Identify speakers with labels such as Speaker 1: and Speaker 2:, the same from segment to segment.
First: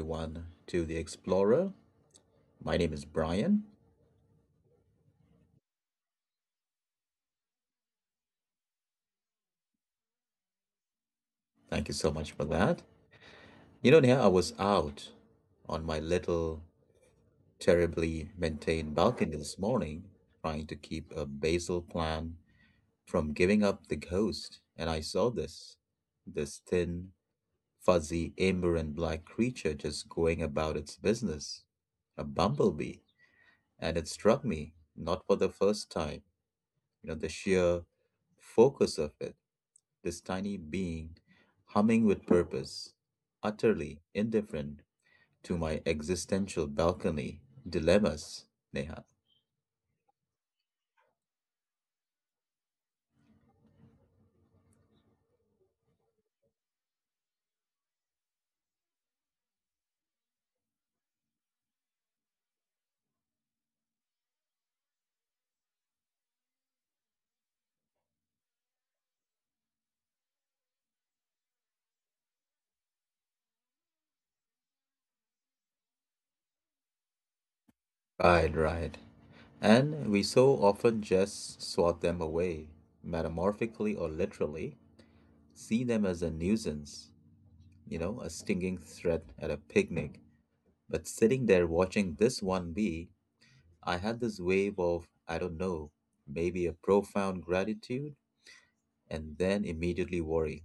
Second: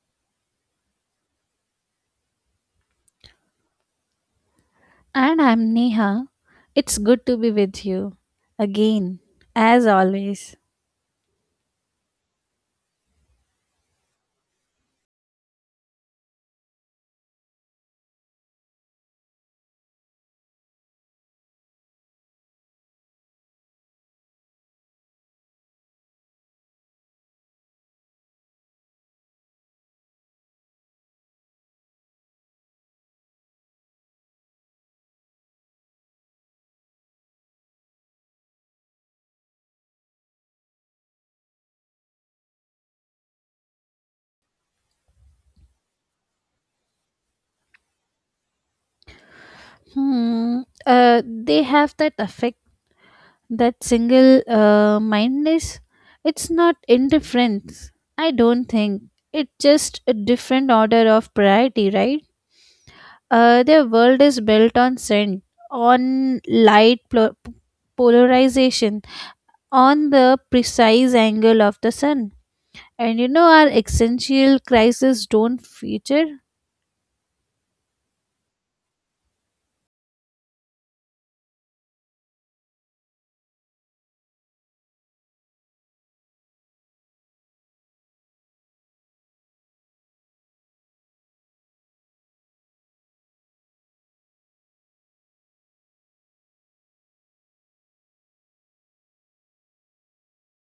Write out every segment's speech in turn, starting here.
Speaker 1: everyone, to the Explorer. My name is Brian.
Speaker 2: And I'm Neha. It's good to be with you again, as always.
Speaker 1: Thank you so much for that. You know, Neha, I was out on my little terribly maintained balcony this morning trying to keep a basil plant from giving up the ghost, and I saw this thin, fuzzy, amber and black creature just going about its business, a bumblebee, and it struck me, not for the first time. You know, the sheer focus of it, this tiny being humming with purpose, utterly indifferent to my existential balcony dilemmas, Neha.
Speaker 2: Hmm. They have that effect, that single mindedness. It's not indifference, I don't think. It's just a different order of priority, right? Their world is built on scent, on light polarization, on the precise angle of the sun. And you know, our existential crises don't feature.
Speaker 1: Right, right. And we so often just swat them away, metamorphically or literally, see them as a nuisance, you know, a stinging threat at a picnic. But sitting there watching this one bee, I had this wave of, I don't know, maybe a profound gratitude and then immediately worry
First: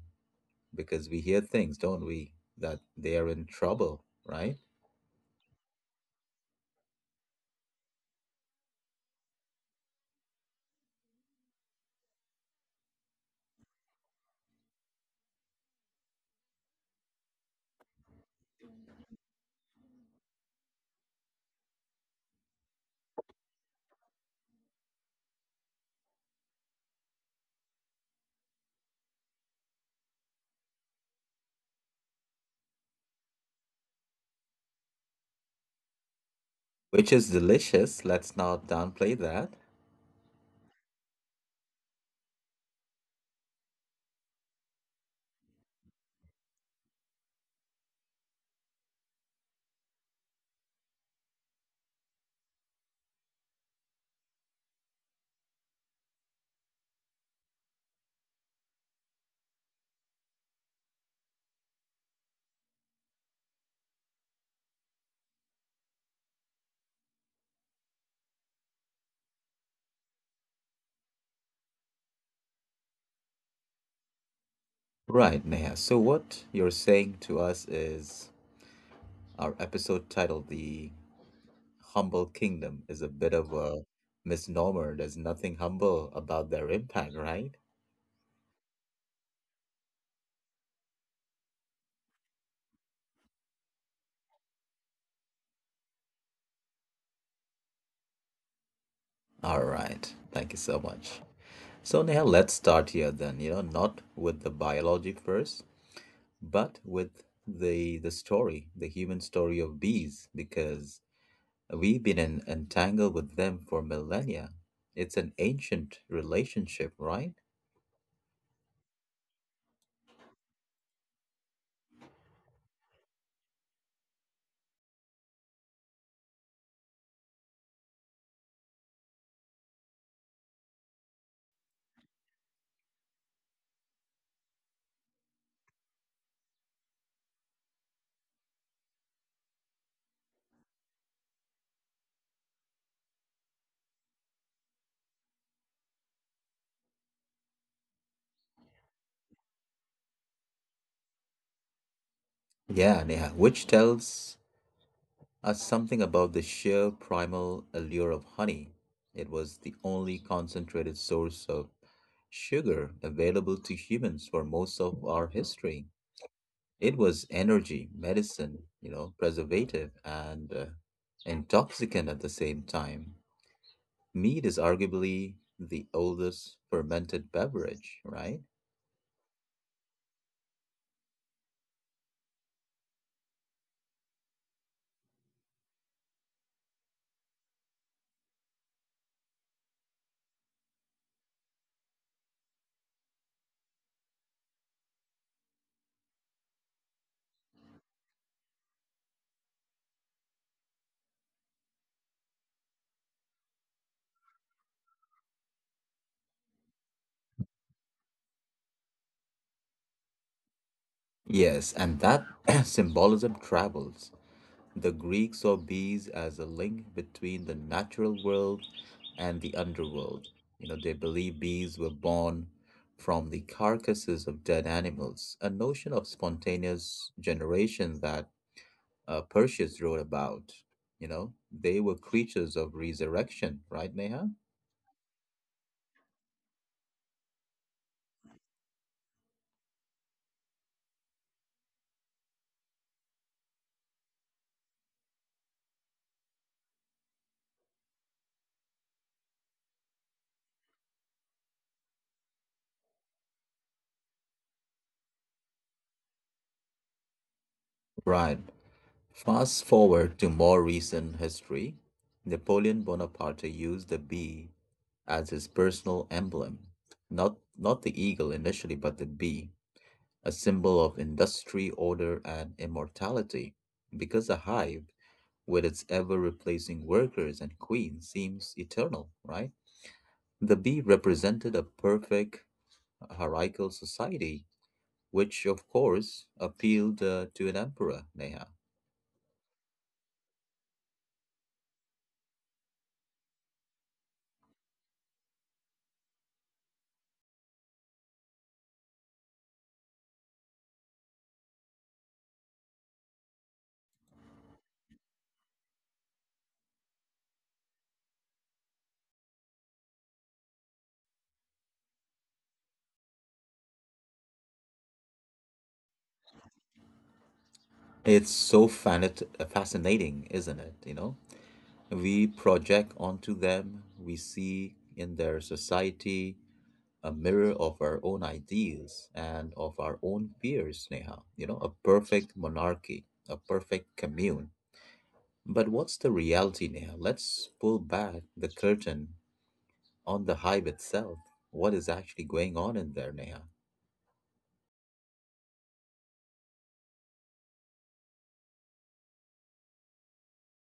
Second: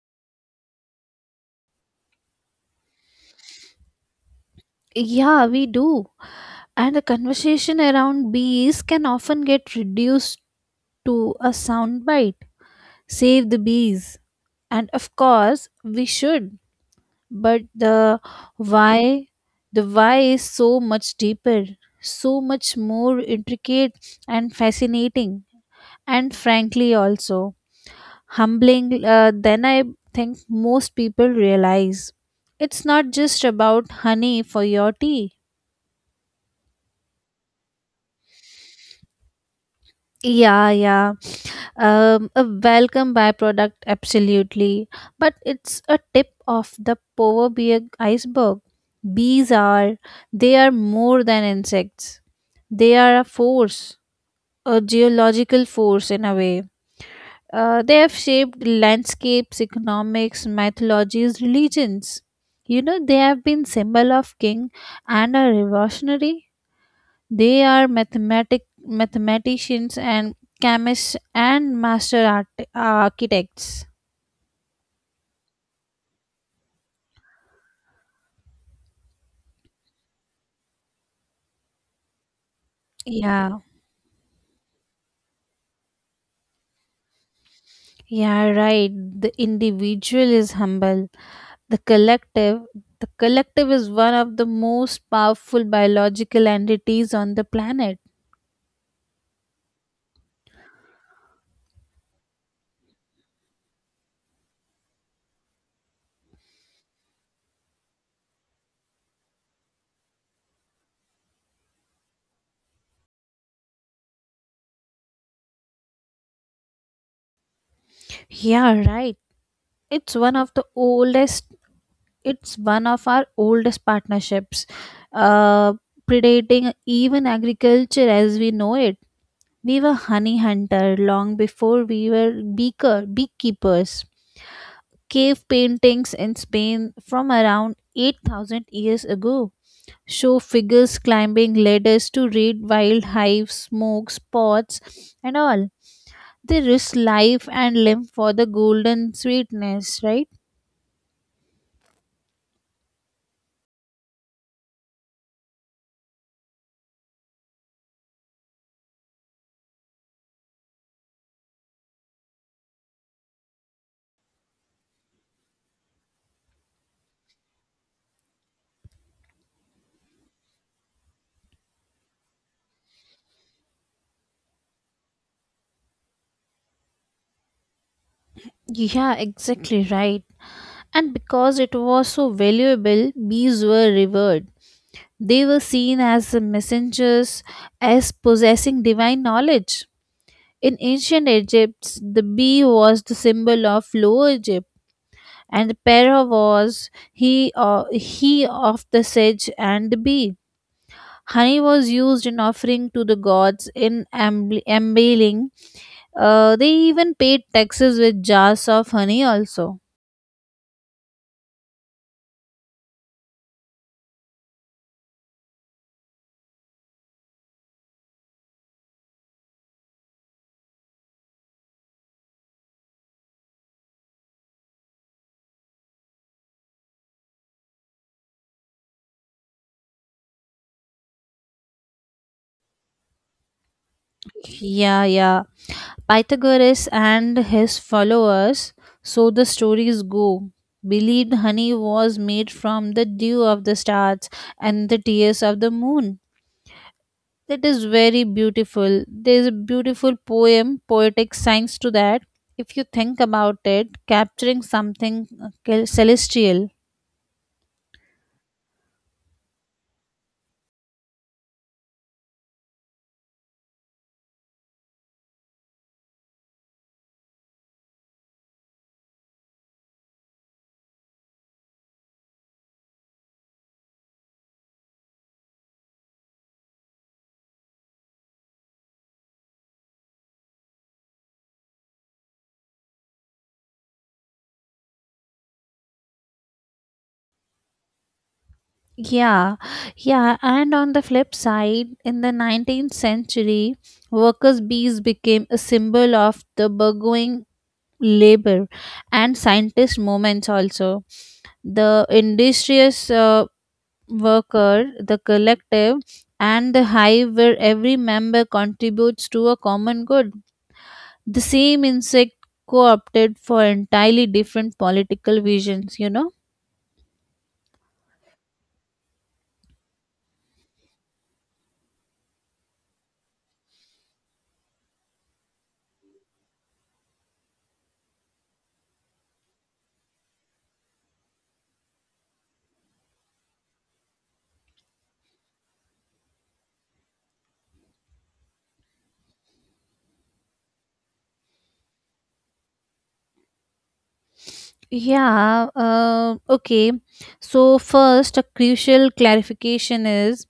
Speaker 1: because we hear things, don't we, that they are in trouble, right?
Speaker 2: Yeah, we do. And the conversation around bees can often get reduced to a soundbite. Save the bees. And of course, we should. But why, the why is so much deeper, so much more intricate and fascinating, and frankly, also humbling than I think most people realize. It's not just about honey for your tea.
Speaker 1: Which is delicious. Let's not downplay that.
Speaker 2: Yeah, yeah. A welcome byproduct, absolutely. But it's a tip of the power bee iceberg. Bees are, they are more than insects. They are a force, a geological force in a way. They have shaped landscapes, economics, mythologies, religions. You know, they have been symbol of king and a revolutionary. They are mathematicians and chemists and master architects.
Speaker 1: Right, Neha. So, what you're saying to us is our episode titled The Humble Kingdom is a bit of
Speaker 2: Yeah,
Speaker 1: a misnomer. There's nothing humble about their impact, right?
Speaker 2: yeah, right. The individual is humble. The collective, the collective is one of the most powerful biological entities on the planet.
Speaker 1: All right. Thank you so much. So, Neha, let's start here then. You know, not with the biology first, but with the story, the human story of bees, because we've been entangled with them for millennia. It's an ancient relationship, right?
Speaker 2: Yeah, right. It's one of the oldest. It's one of our oldest partnerships, uh, predating even agriculture as we know it. We were honey hunter long before we were beekeepers. Cave paintings in Spain from around 8,000 years ago show figures climbing ladders to raid wild hives, smokes, pots, and all. They risk life and limb for the golden sweetness, right?
Speaker 1: Yeah, Neha, which tells us something about the sheer primal allure of honey. It was the only concentrated source of sugar available to humans for most of our history. It was energy, medicine, you know, preservative, and intoxicant at the same time. Mead is arguably the oldest fermented beverage, right?
Speaker 2: Yeah, exactly right. And because it was so valuable, bees were revered. They were seen as the messengers, as possessing divine knowledge. In ancient Egypt, the bee was the symbol of Lower Egypt, and the para was he of the sage and the bee. Honey was used in offering to the gods in embalming. They even paid taxes with jars of honey, also.
Speaker 1: Yes, and that symbolism travels. The Greeks saw bees as a link between the natural world and the underworld. You know, they believed bees were born from the carcasses of dead animals, a notion of spontaneous generation that Perseus wrote about. You know, they were creatures of resurrection, right, Neha?
Speaker 2: Yeah, yeah. Pythagoras and his followers, so the stories go, believed honey was made from the dew of the stars and the tears of the moon. That is very beautiful. There is a poetic science to that. If you think about it, capturing something celestial.
Speaker 1: Right. Fast forward to more recent history. Napoleon Bonaparte used the bee as his personal emblem. Not the eagle initially, but the bee, a symbol of industry, order, and immortality. Because the hive, with its ever replacing workers and queen, seems eternal, right? The bee represented a perfect hierarchical society which of course appealed to an emperor, Neha.
Speaker 2: Yeah, yeah. And on the flip side, in the 19th century, workers' bees became a symbol of the burgeoning labor and scientist movements also. The industrious worker, the collective, and the hive where every member contributes to a common good, the same insect co-opted for entirely different political visions, you know.
Speaker 1: It's so fascinating, isn't it? You know, we project onto them, we see in their society a mirror of our own ideals and of our own fears, Neha. You know, a perfect monarchy, a perfect commune. But what's the reality, Neha? Let's pull back the curtain on the hive itself. What is actually going on in there, Neha?
Speaker 2: Yeah okay, so first a crucial clarification is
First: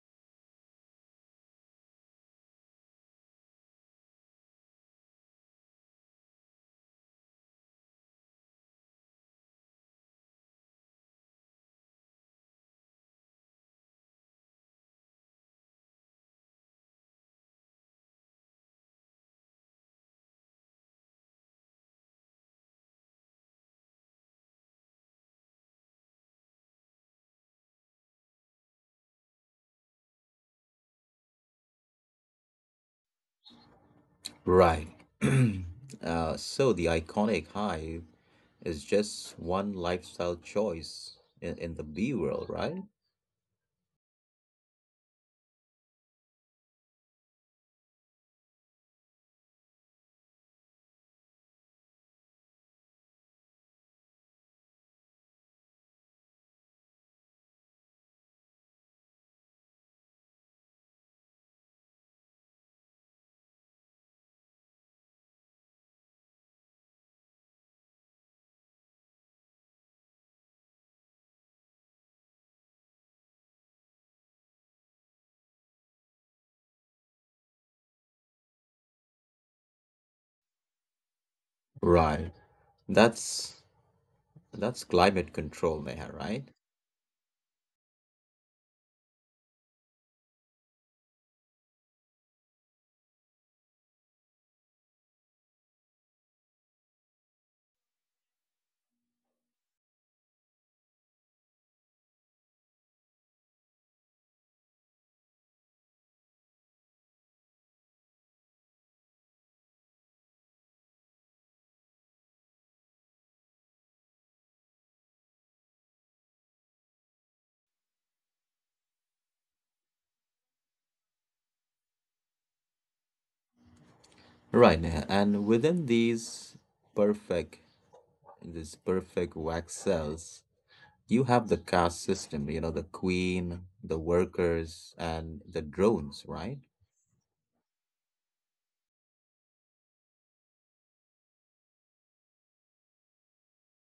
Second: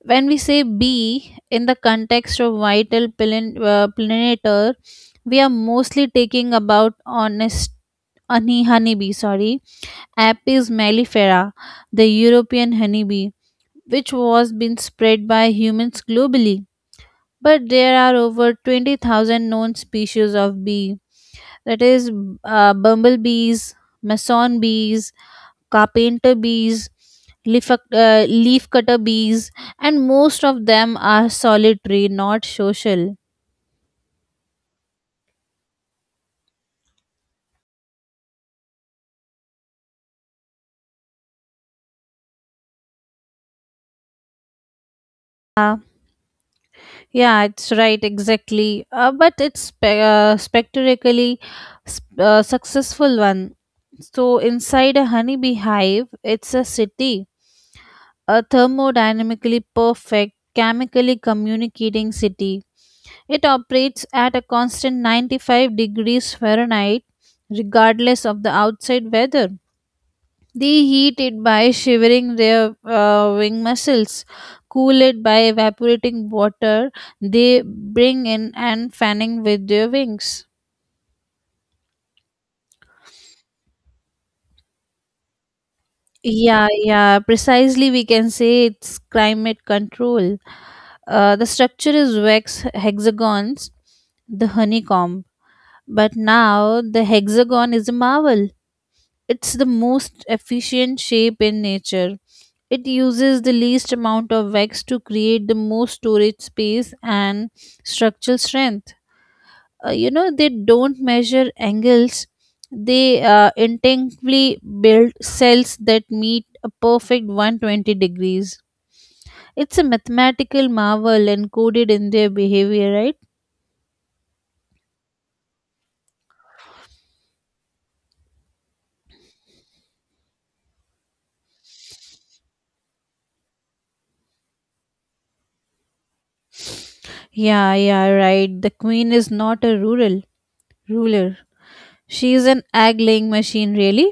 Speaker 2: when we say bee in the context of vital pollen, pollinator, we are mostly taking about honest honey honeybee, sorry, apis mellifera, the european honeybee, which was been spread by humans globally, but there are over 20,000 known species of bee. That is, bumblebees, mason bees, carpenter bees, leaf cutter bees, and most of them are solitary, not social.
Speaker 1: Right. So the iconic hive is just one lifestyle choice in the bee world, right?
Speaker 2: Uh, yeah, it's right, exactly. But it's spectacularly successful one. So inside a honeybee hive, it's a city, a thermodynamically perfect, chemically communicating city. It operates at a constant 95 degrees Fahrenheit, regardless of the outside weather. They heat it by shivering their wing muscles, cool it by evaporating water they bring in, and fanning with their wings.
Speaker 1: Right. That's that's climate control, Neha, right?
Speaker 2: Yeah, yeah, precisely. We can say it's climate control. The structure is wax hexagons, the honeycomb, but now the hexagon is a marvel. It's the most efficient shape in nature. It uses the least amount of wax to create the most storage space and structural strength. You know, they don't measure angles, they intentionally build cells that meet a perfect 120 degrees. It's a mathematical marvel encoded in their behavior, right?
Speaker 1: Right, Neha. And within perfect these perfect wax cells, you have the caste system, you know, the queen, the workers, and the drones, right?
Speaker 2: Yeah, yeah, right. The queen is not a rural ruler. She is an egg laying machine really.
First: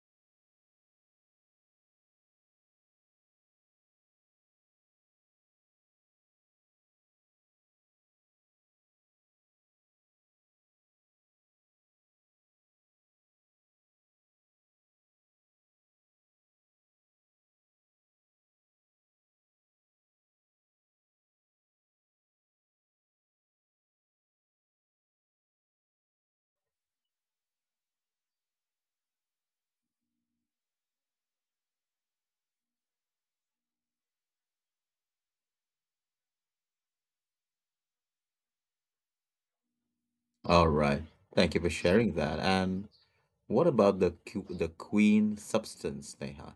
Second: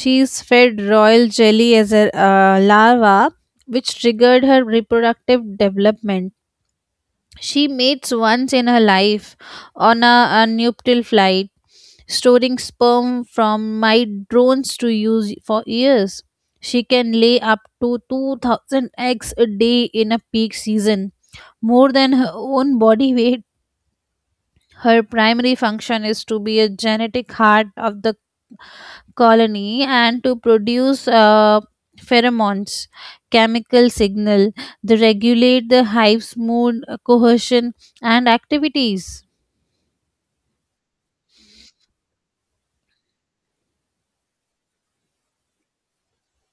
Speaker 2: She is fed royal jelly as a larva which triggered her reproductive development. She mates once in her life on a nuptial flight, storing sperm from my drones to use for years. She can lay up to 2,000 eggs a day in a peak season, more than her own body weight. Her primary function is to be a genetic heart of the colony and to produce pheromones, chemical signal that regulate the hive's mood, cohesion, and activities.
Speaker 1: All right. Thank you for sharing that. And what about the the queen substance, Neha?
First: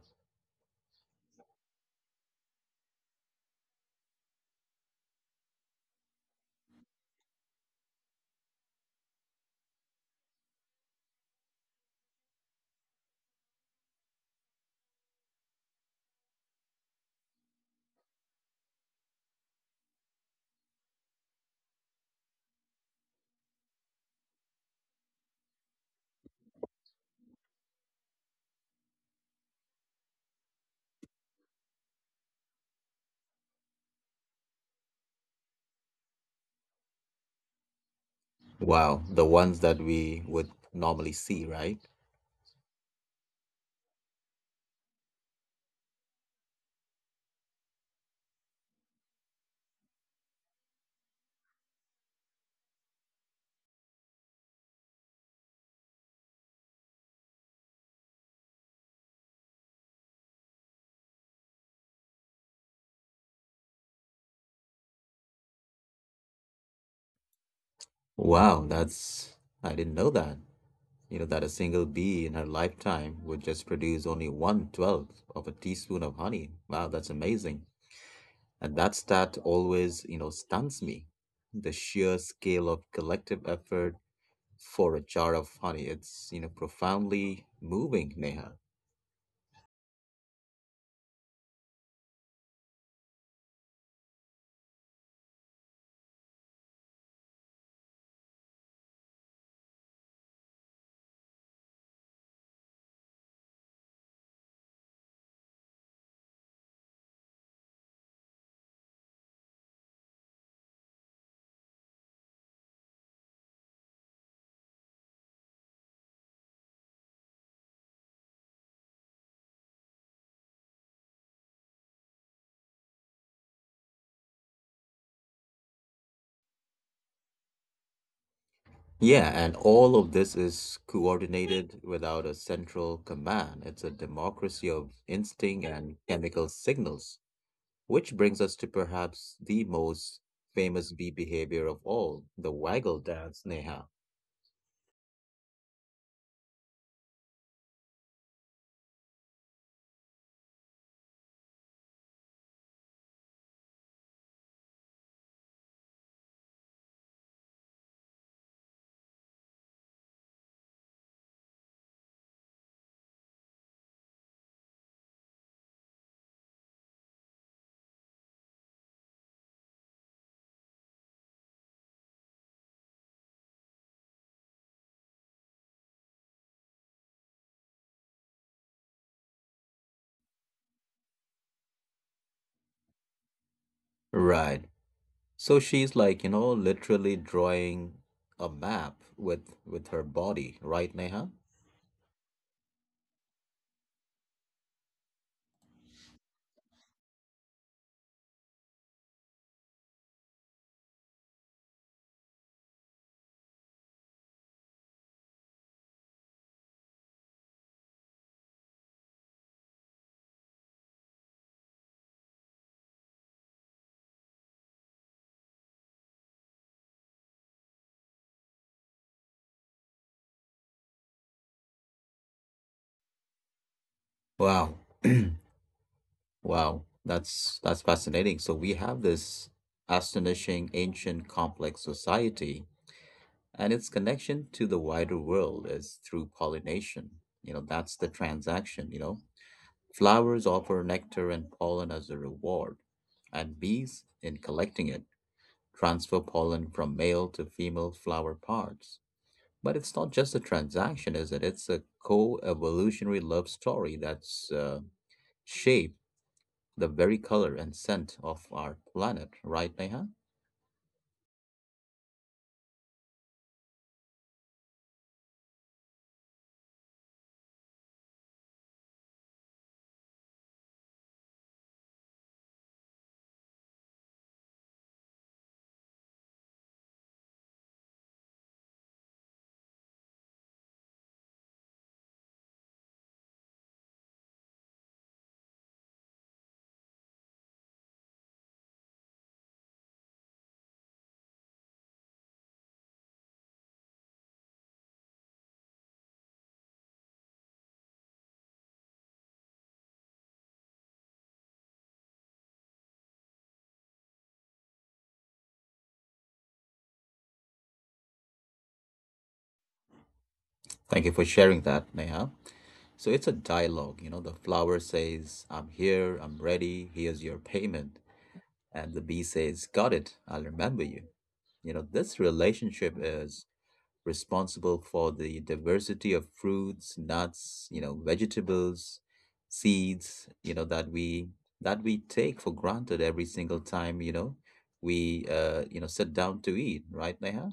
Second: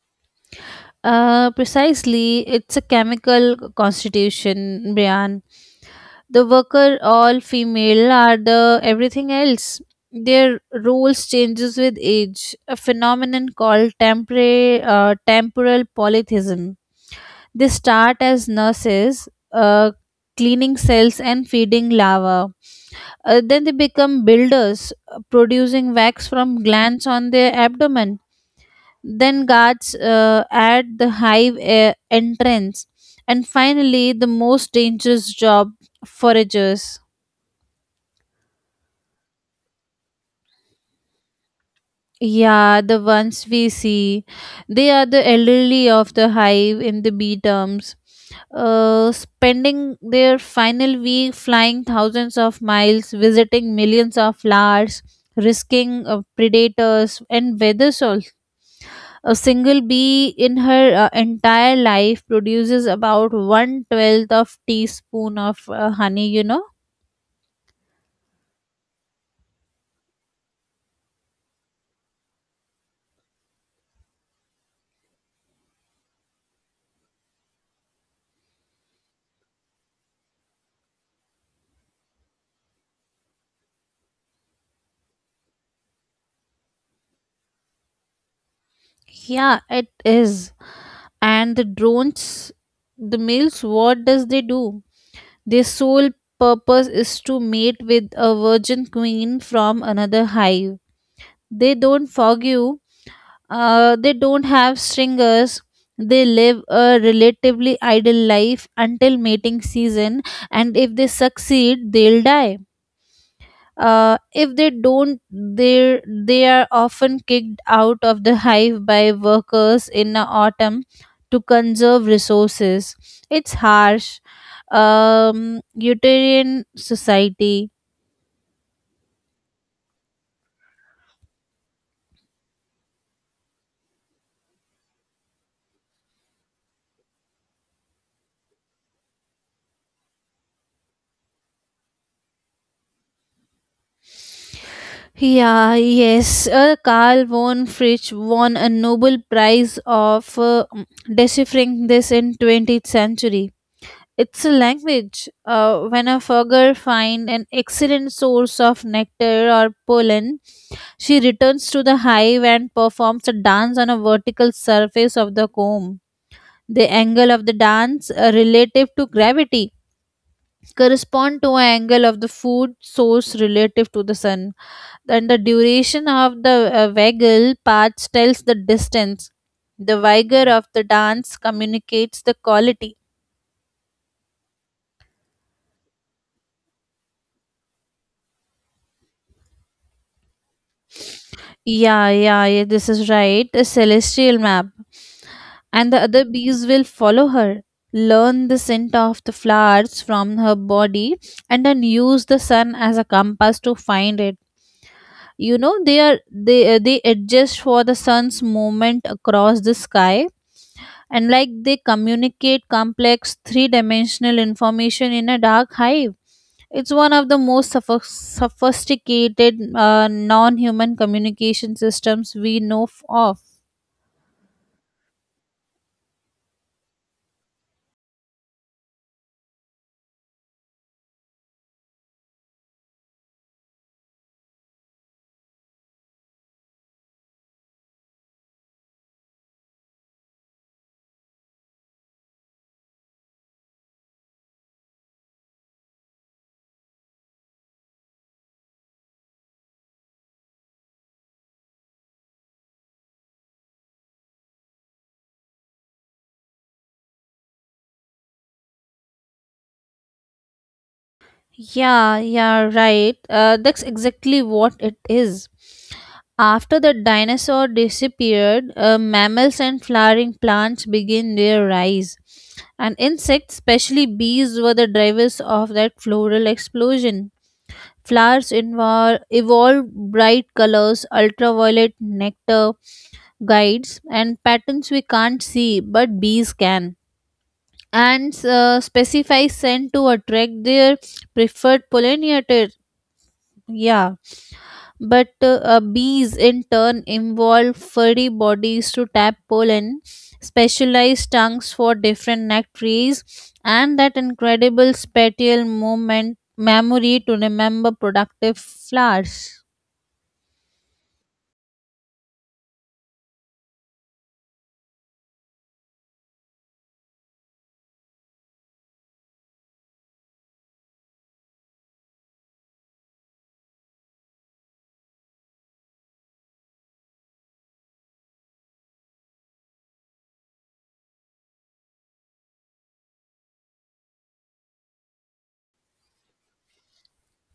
Speaker 2: Precisely, it's a chemical constitution, Brian. The worker, all female, are the everything else. Their roles changes with age, a phenomenon called temporal polytheism. They start as nurses, cleaning cells and feeding larvae. Then they become builders, producing wax from glands on their abdomen, then guards at the hive entrance, and finally the most dangerous job, foragers.
Speaker 1: Wow, the ones that we would normally see, right?
Speaker 2: Yeah, the ones we see, they are the elderly of the hive in the bee terms, spending their final week flying thousands of miles visiting millions of flowers, risking predators and weather also. A single bee in her entire life produces about one twelfth of teaspoon of honey. You know,
Speaker 1: Wow, that's I didn't know that. You know that a single bee in her lifetime would just produce only one twelfth of a teaspoon of honey. Wow, that's amazing. And that stat always, you know, stuns me. The sheer scale of collective effort for a jar of honey. It's, you know, profoundly moving, Neha.
Speaker 2: yeah, it is. And the drones, the males, what does they do? Their sole purpose is to mate with a virgin queen from another hive. They don't fog you. They don't have stringers. They live a relatively idle life until mating season, and if they succeed, they'll die. If they don't, they they are often kicked out of the hive by workers in the autumn to conserve resources. It's harsh, um, utopian society.
Speaker 1: Yeah, and all of this is coordinated without a central command. It's a democracy of instinct and chemical signals, which brings us to perhaps the most famous bee behavior of all, the waggle dance, Neha.
Speaker 2: Yeah yes Carl von Fritsch won a Nobel Prize of deciphering this in 20th century. It's a language. When a fogger finds an excellent source of nectar or pollen, she returns to the hive and performs a dance on a vertical surface of the comb. The angle of the dance relative to gravity correspond to an angle of the food source relative to the sun. And the duration of the waggle path tells the distance. The vigor of the dance communicates the quality.
Speaker 1: Right. So she's like, you know, literally drawing a map with her body, right, Neha?
Speaker 2: Yeah, yeah, yeah, this is right. A celestial map. And the other bees will follow her, learn the scent of the flowers from her body, and then use the sun as a compass to find it. You know, they adjust for the sun's movement across the sky, and like they communicate complex three-dimensional information in a dark hive. It's one of the most sophisticated non human communication systems we know of.
Speaker 1: Wow. Wow. That's fascinating. So we have this astonishing ancient complex society. And its connection to the wider world is through pollination. You know, that's the transaction, you know. Flowers offer nectar and pollen as a reward, and bees, in collecting it, transfer pollen from male to female flower parts. But it's not just a transaction, is it? It's a co evolutionary love story that's shaped the very color and scent of our planet, right, Neha?
Speaker 2: Yeah, yeah, right. That's exactly what it is. After the dinosaur disappeared, mammals and flowering plants began their rise. And insects, especially bees, were the drivers of that floral explosion. Flowers evolved bright colors, ultraviolet nectar, guides and patterns we can't see but bees can, and specify scent to attract their preferred pollinator. Yeah, but bees in turn involve furry bodies to tap pollen, specialized tongues for different nectaries, and that incredible spatial movement memory to remember productive flowers.
Speaker 1: Thank you for sharing that, Neha. So it's a dialogue, you know. The flower says, I'm here, I'm ready, here's your payment. And the bee says, got it, I'll remember you. You know, this relationship is responsible for the diversity of fruits, nuts, you know, vegetables, seeds, you know, that we take for granted every single time, you know, we you know, sit down to eat, right, Neha?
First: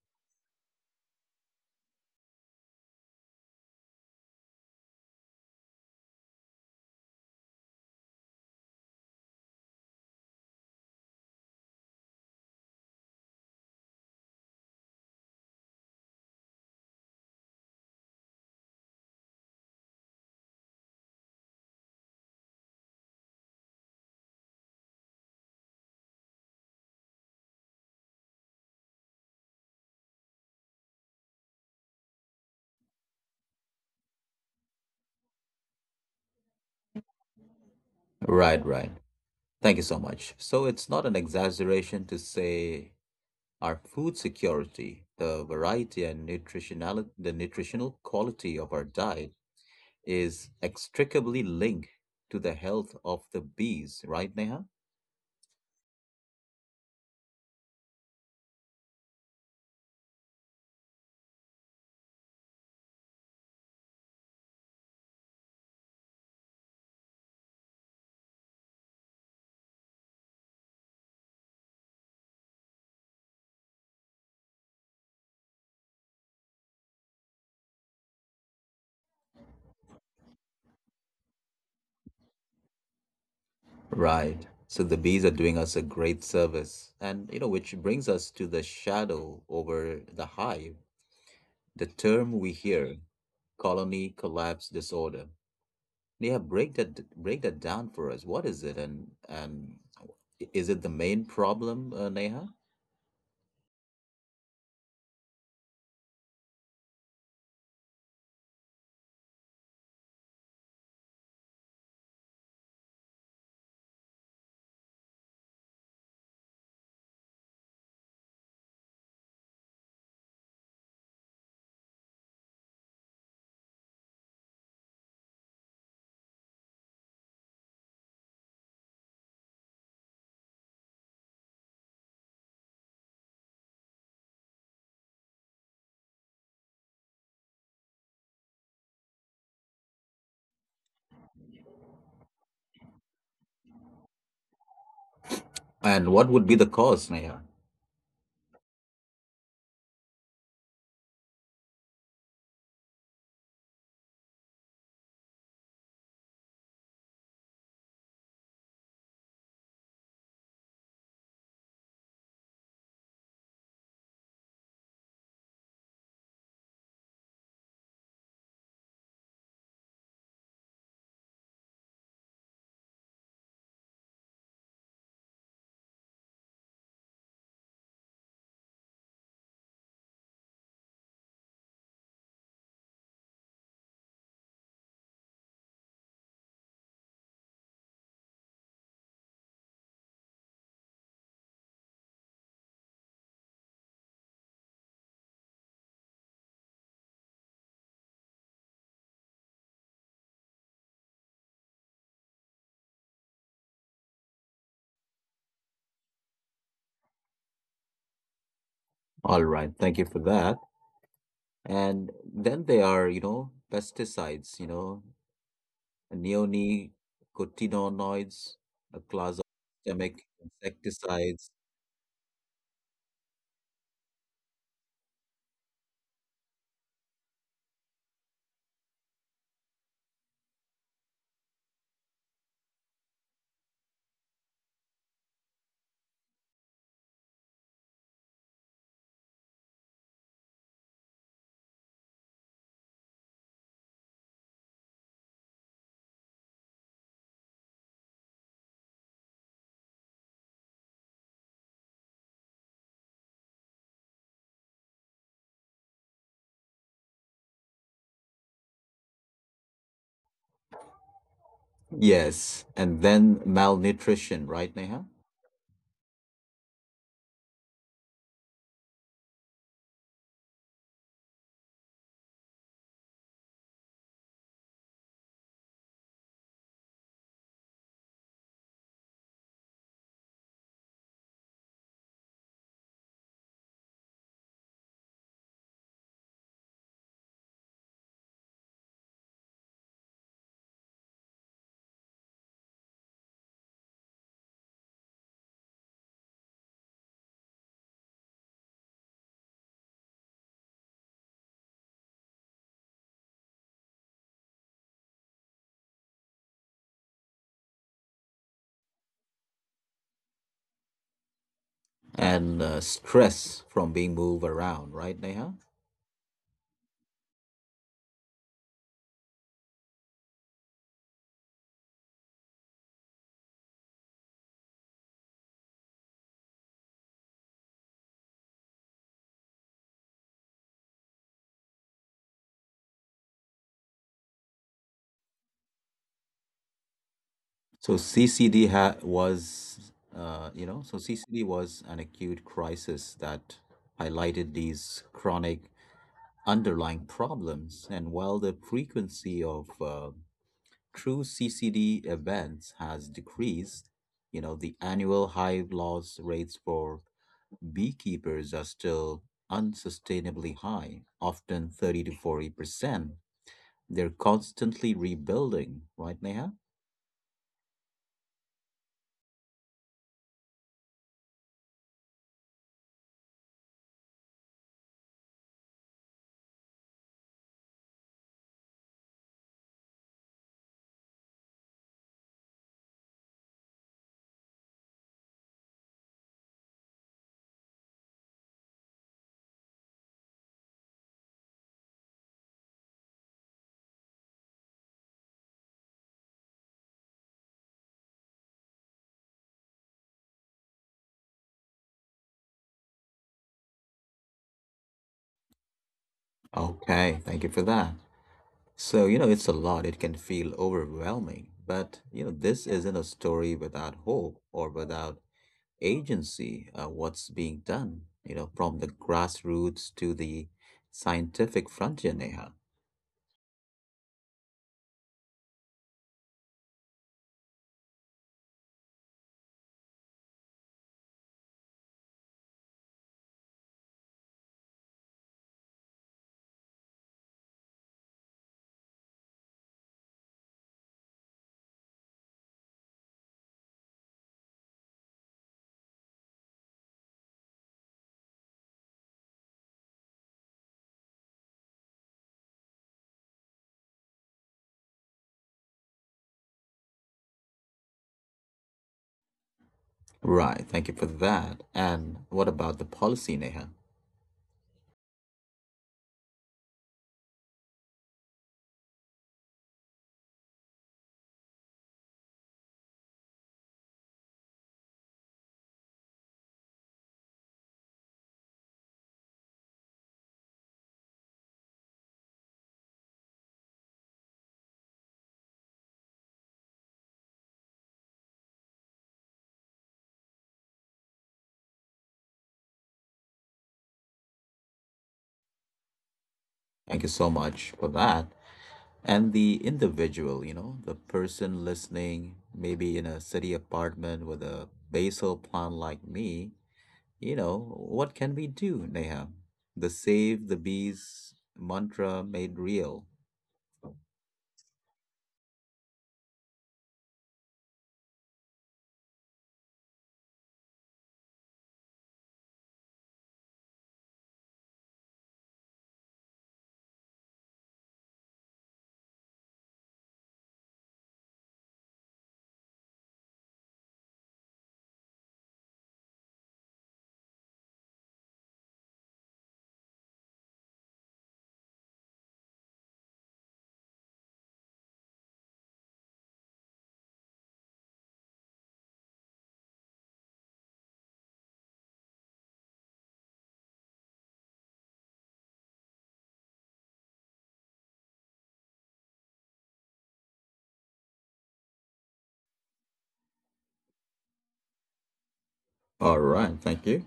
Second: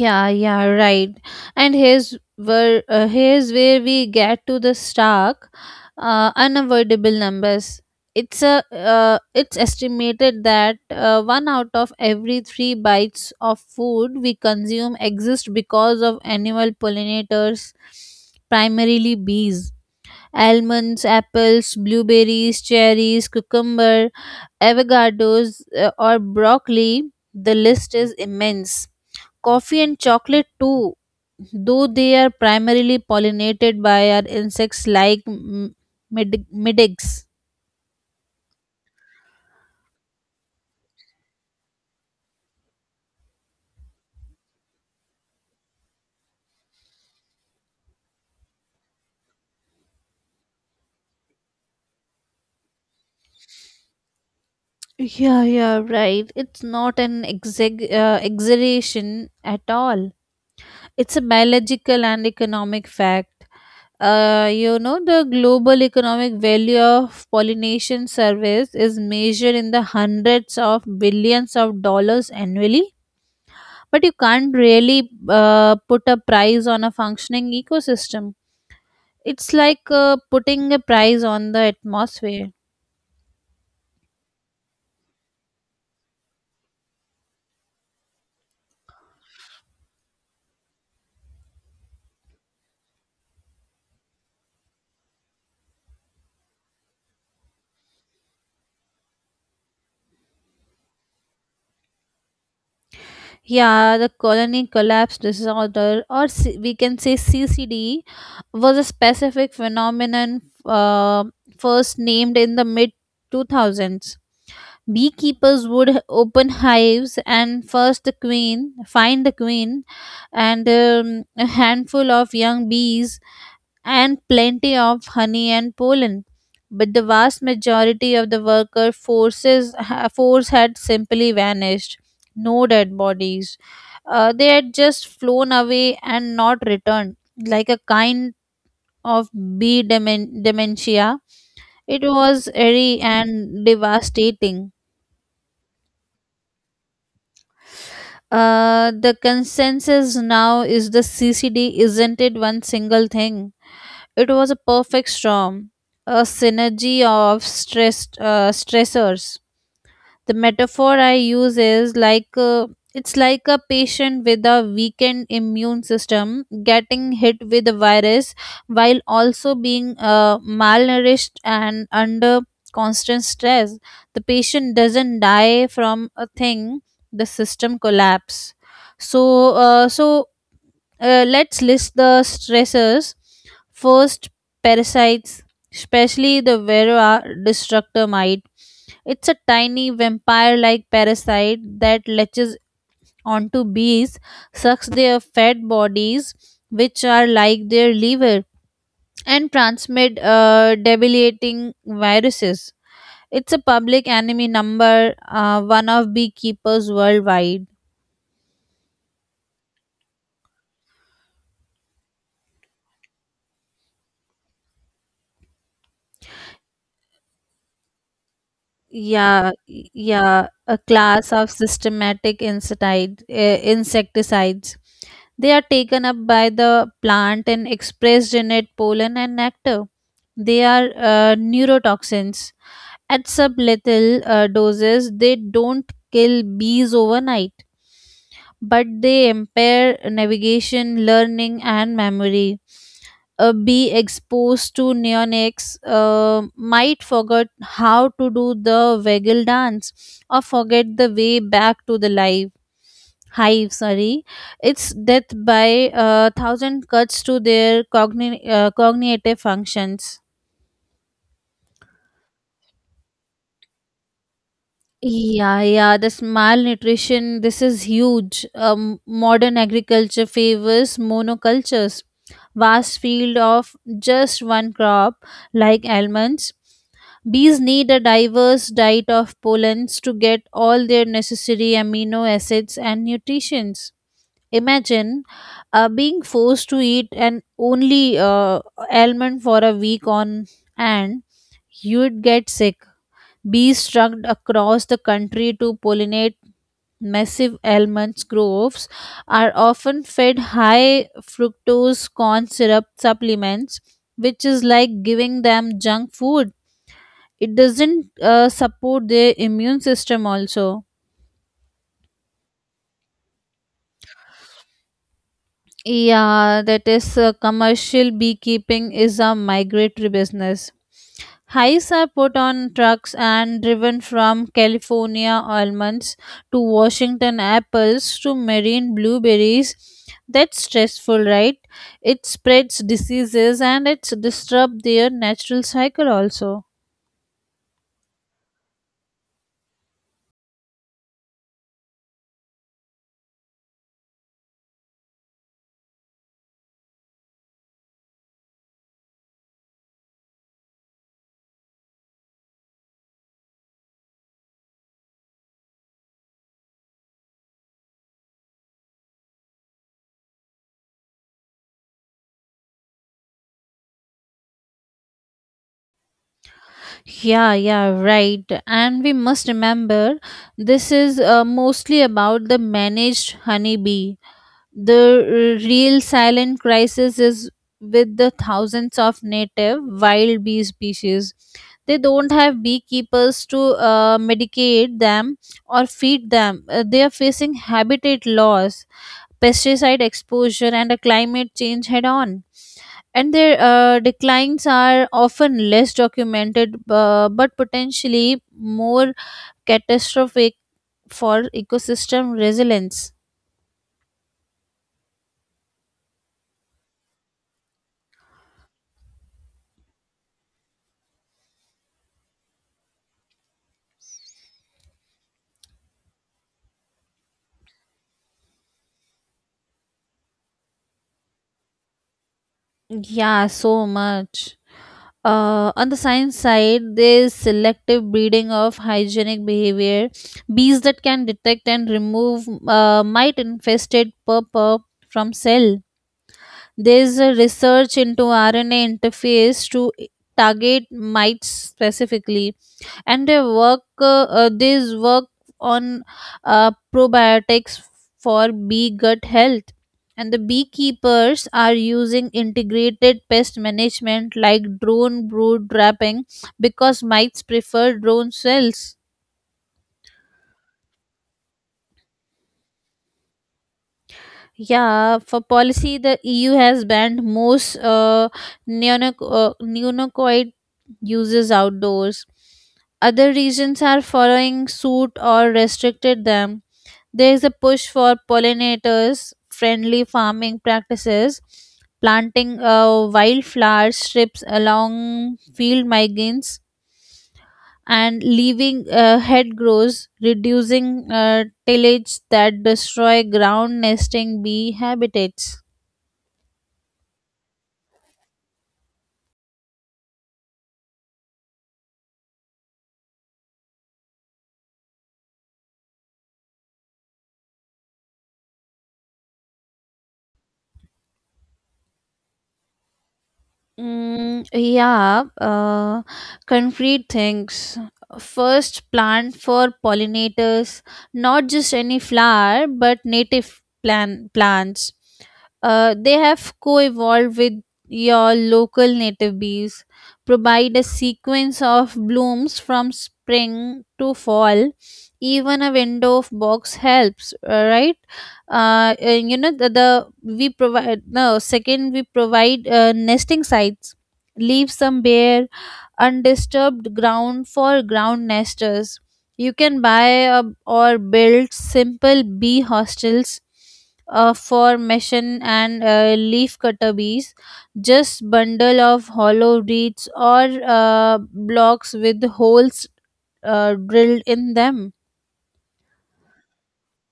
Speaker 2: Yeah, yeah, right. And here's where we get to the stark, unavoidable numbers. It's estimated that one out of every three bites of food we consume exist because of animal pollinators, primarily bees. Almonds, apples, blueberries, cherries, cucumber, avocados, or broccoli. The list is immense. Coffee and chocolate too, though they are primarily pollinated by our insects like midges.
Speaker 1: Right, right. Thank you so much. So it's not an exaggeration to say our food security, the variety and nutritional quality of our diet is extricably linked to the health of the bees, right, Neha?
Speaker 2: Yeah, yeah, right. It's not an exaggeration at all. It's a biological and economic fact. You know, the global economic value of pollination service is measured in the hundreds of billions of dollars annually, but you can't really put a price on a functioning ecosystem. It's like putting a price on the atmosphere.
Speaker 1: Right. So the bees are doing us a great service. And, you know, which brings us to the shadow over the hive, the term we hear, colony collapse disorder. Neha, break that down for us. What is it, and is it the main problem, Neha?
Speaker 2: Yeah, the colony collapse disorder, or we can say CCD, was a specific phenomenon first named in the mid 2000s. Beekeepers would open hives and find the queen, and a handful of young bees and plenty of honey and pollen. But the vast majority of the force had simply vanished. No dead bodies. They had just flown away and not returned, like a kind of bee dementia. It was eerie and devastating.
Speaker 1: And what would be the cause, Neha?
Speaker 2: The consensus now is the CCD isn't it one single thing. It was a perfect storm, a synergy of stressors. The metaphor I use is it's like a patient with a weakened immune system getting hit with a virus while also being malnourished and under constant stress. The patient doesn't die from a thing; the system collapse. So, let's list the stressors. First, parasites, especially the Vera destructor mite. It's a tiny vampire like parasite that latches onto bees, sucks their fat bodies, which are like their liver, and transmit debilitating viruses. It's a public enemy number one of beekeepers worldwide.
Speaker 1: All right, thank you for that. And then there are, you know, pesticides, you know, neonicotinoids, a class of
Speaker 2: Yeah,
Speaker 1: systemic
Speaker 2: yeah, a class
Speaker 1: insecticides.
Speaker 2: of systematic insecticide, insecticides. They are taken up by the plant and expressed in it pollen and nectar. They are neurotoxins. At sublethal doses, they don't kill bees overnight but they impair navigation, learning, and memory. Be exposed to neonics might forget how to do the waggle dance or forget the way back to the live hive sorry, it's death by a thousand cuts to their cognitive functions.
Speaker 1: Yes, and then malnutrition, right, Neha?
Speaker 2: Yeah, yeah, this malnutrition, this is huge. Modern agriculture favors monocultures, vast field of just one crop like almonds. Bees need a diverse diet of pollens to get all their necessary amino acids and nutrients. Imagine being forced to eat an only almond for a week on, and you'd get sick. Bees struck across the country to pollinate massive almonds groves are often fed high fructose corn syrup supplements, which is like giving them junk food. It doesn't support their immune system, also.
Speaker 1: And stress from being moved around, right, Neha?
Speaker 2: Yeah, that is commercial beekeeping is a migratory business. Hides are put on trucks and driven from California almonds to Washington apples to marine blueberries. That's stressful, right? It spreads diseases and it's disrupt their natural cycle also.
Speaker 1: So CCD ha was, uh, you know, so CCD was an acute crisis that highlighted these chronic underlying problems. And while the frequency of true CCD events has decreased, you know, the annual hive loss rates for beekeepers are still unsustainably high, often 30 to 40%. They're constantly rebuilding, right, Neha?
Speaker 2: Yeah, yeah, right. And we must remember this is mostly about the managed honeybee. The real silent crisis is with the thousands of native wild bee species. They don't have beekeepers to medicate them or feed them. They are facing habitat loss, pesticide exposure, and a climate change head on. And their declines are often less documented but potentially more catastrophic for ecosystem resilience.
Speaker 1: Okay, thank you for that. So, you know, it's a lot. It can feel overwhelming. But, you know, this isn't a story without hope or without agency. What's being done, you know, from the grassroots to the scientific frontier, Neha?
Speaker 2: Yeah, so much. On the science side, there's selective breeding of hygienic behavior. Bees that can detect and remove mite infested pupa from cell. There's a research into RNA interface to target mites specifically, and they work these work on probiotics for bee gut health. And the beekeepers are using integrated pest management like drone brood trapping because mites prefer drone cells.
Speaker 1: Right, thank you for that. And what about the policy, Neha?
Speaker 2: Yeah, for policy the EU has banned most neonicotinoid uses outdoors. Other regions are following suit or restricted them. There is a push for pollinators friendly farming practices, planting wildflower strips along field margins and leaving head grows, reducing tillage that destroy ground nesting bee habitats.
Speaker 1: Thank you so much for that. And the individual, you know, the person listening maybe in a city apartment with a basil plant like me, you know, what can we do, Neha? The save the bees mantra made real.
Speaker 2: Mm, yeah, concrete things. First, plant for pollinators, not just any flower, but native plant plants. They have co-evolved with your local native bees. Provide a sequence of blooms from spring to fall. Even a window of box helps, right? You know the we provide no second we provide nesting sites. Leave some bare undisturbed ground for ground nesters. You can buy a, or build simple bee hostels for mission and leaf cutter bees, just bundle of hollow reeds or blocks with holes drilled in them.
Speaker 1: All right, thank you.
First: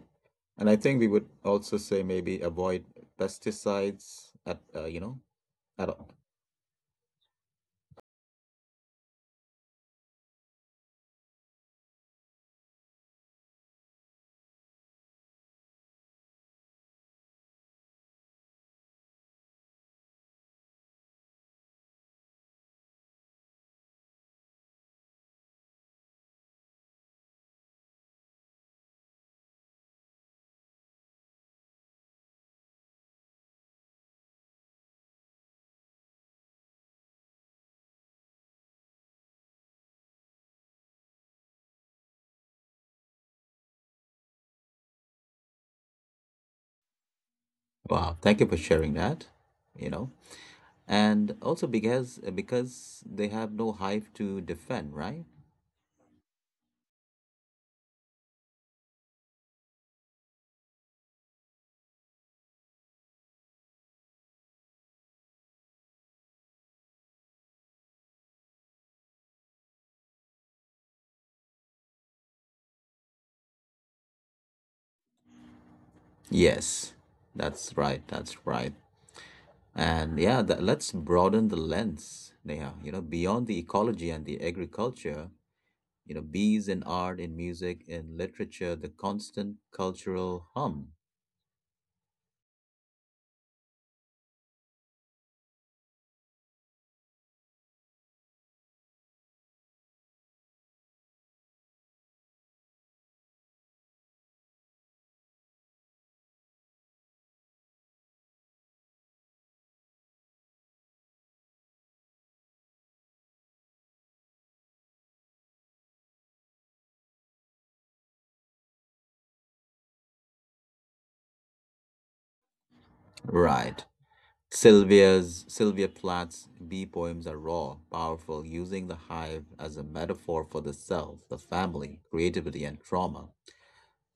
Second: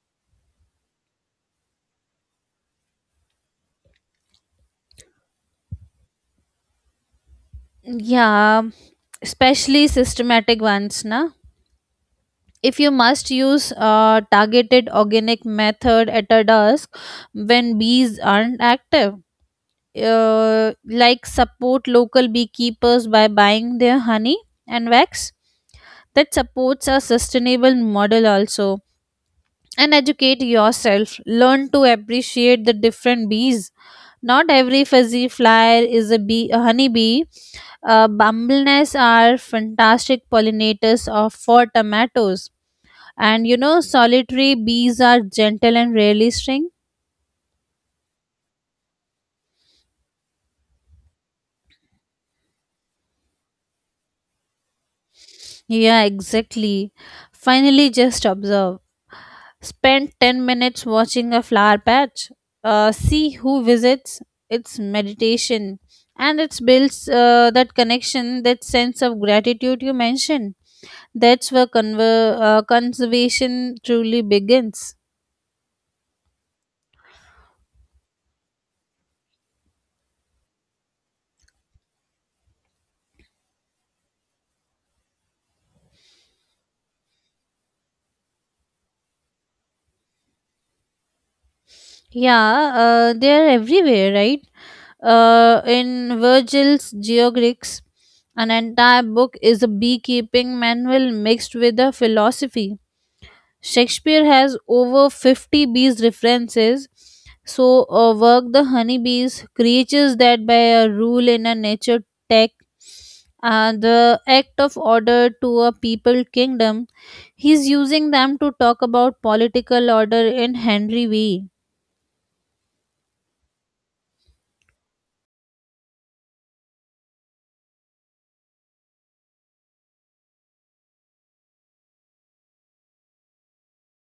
Speaker 1: And I think we would also say maybe avoid pesticides at you know at all.
Speaker 2: Yeah, especially systematic ones, na. If you must use a targeted organic method at a dusk when bees aren't active, uh, like support local beekeepers by buying their honey and wax. That supports a sustainable model also. And educate yourself, learn to appreciate the different bees. Not every fuzzy flyer is a bee, a honeybee. Bumblenests are fantastic pollinators of for tomatoes, and you know, solitary bees are gentle and rarely sting.
Speaker 1: Wow, thank you for sharing that. You know, and also because they have no hive to defend, right?
Speaker 2: Yeah, exactly. Finally, just observe. Spend 10 minutes watching a flower patch. See who visits. It's meditation. And it builds that connection, that sense of gratitude you mentioned. That's where conservation truly begins.
Speaker 1: Yes, that's right. That's right. And yeah, that, let's broaden the lens, Neha. You know, beyond the ecology and the agriculture, you know, bees in art, in music, in literature, the constant cultural hum.
Speaker 2: Yeah, they are everywhere, right? In Virgil's Geogrix, an entire book is a beekeeping manual mixed with a philosophy. Shakespeare has over 50 bees references. So, work the honeybees, creatures that by a rule in a nature tech, the act of order to a people kingdom. He's using them to talk about political order in Henry V.
Speaker 1: Right. Sylvia Plath's bee poems are raw, powerful, using the hive as a metaphor for the self, the family, creativity, and trauma.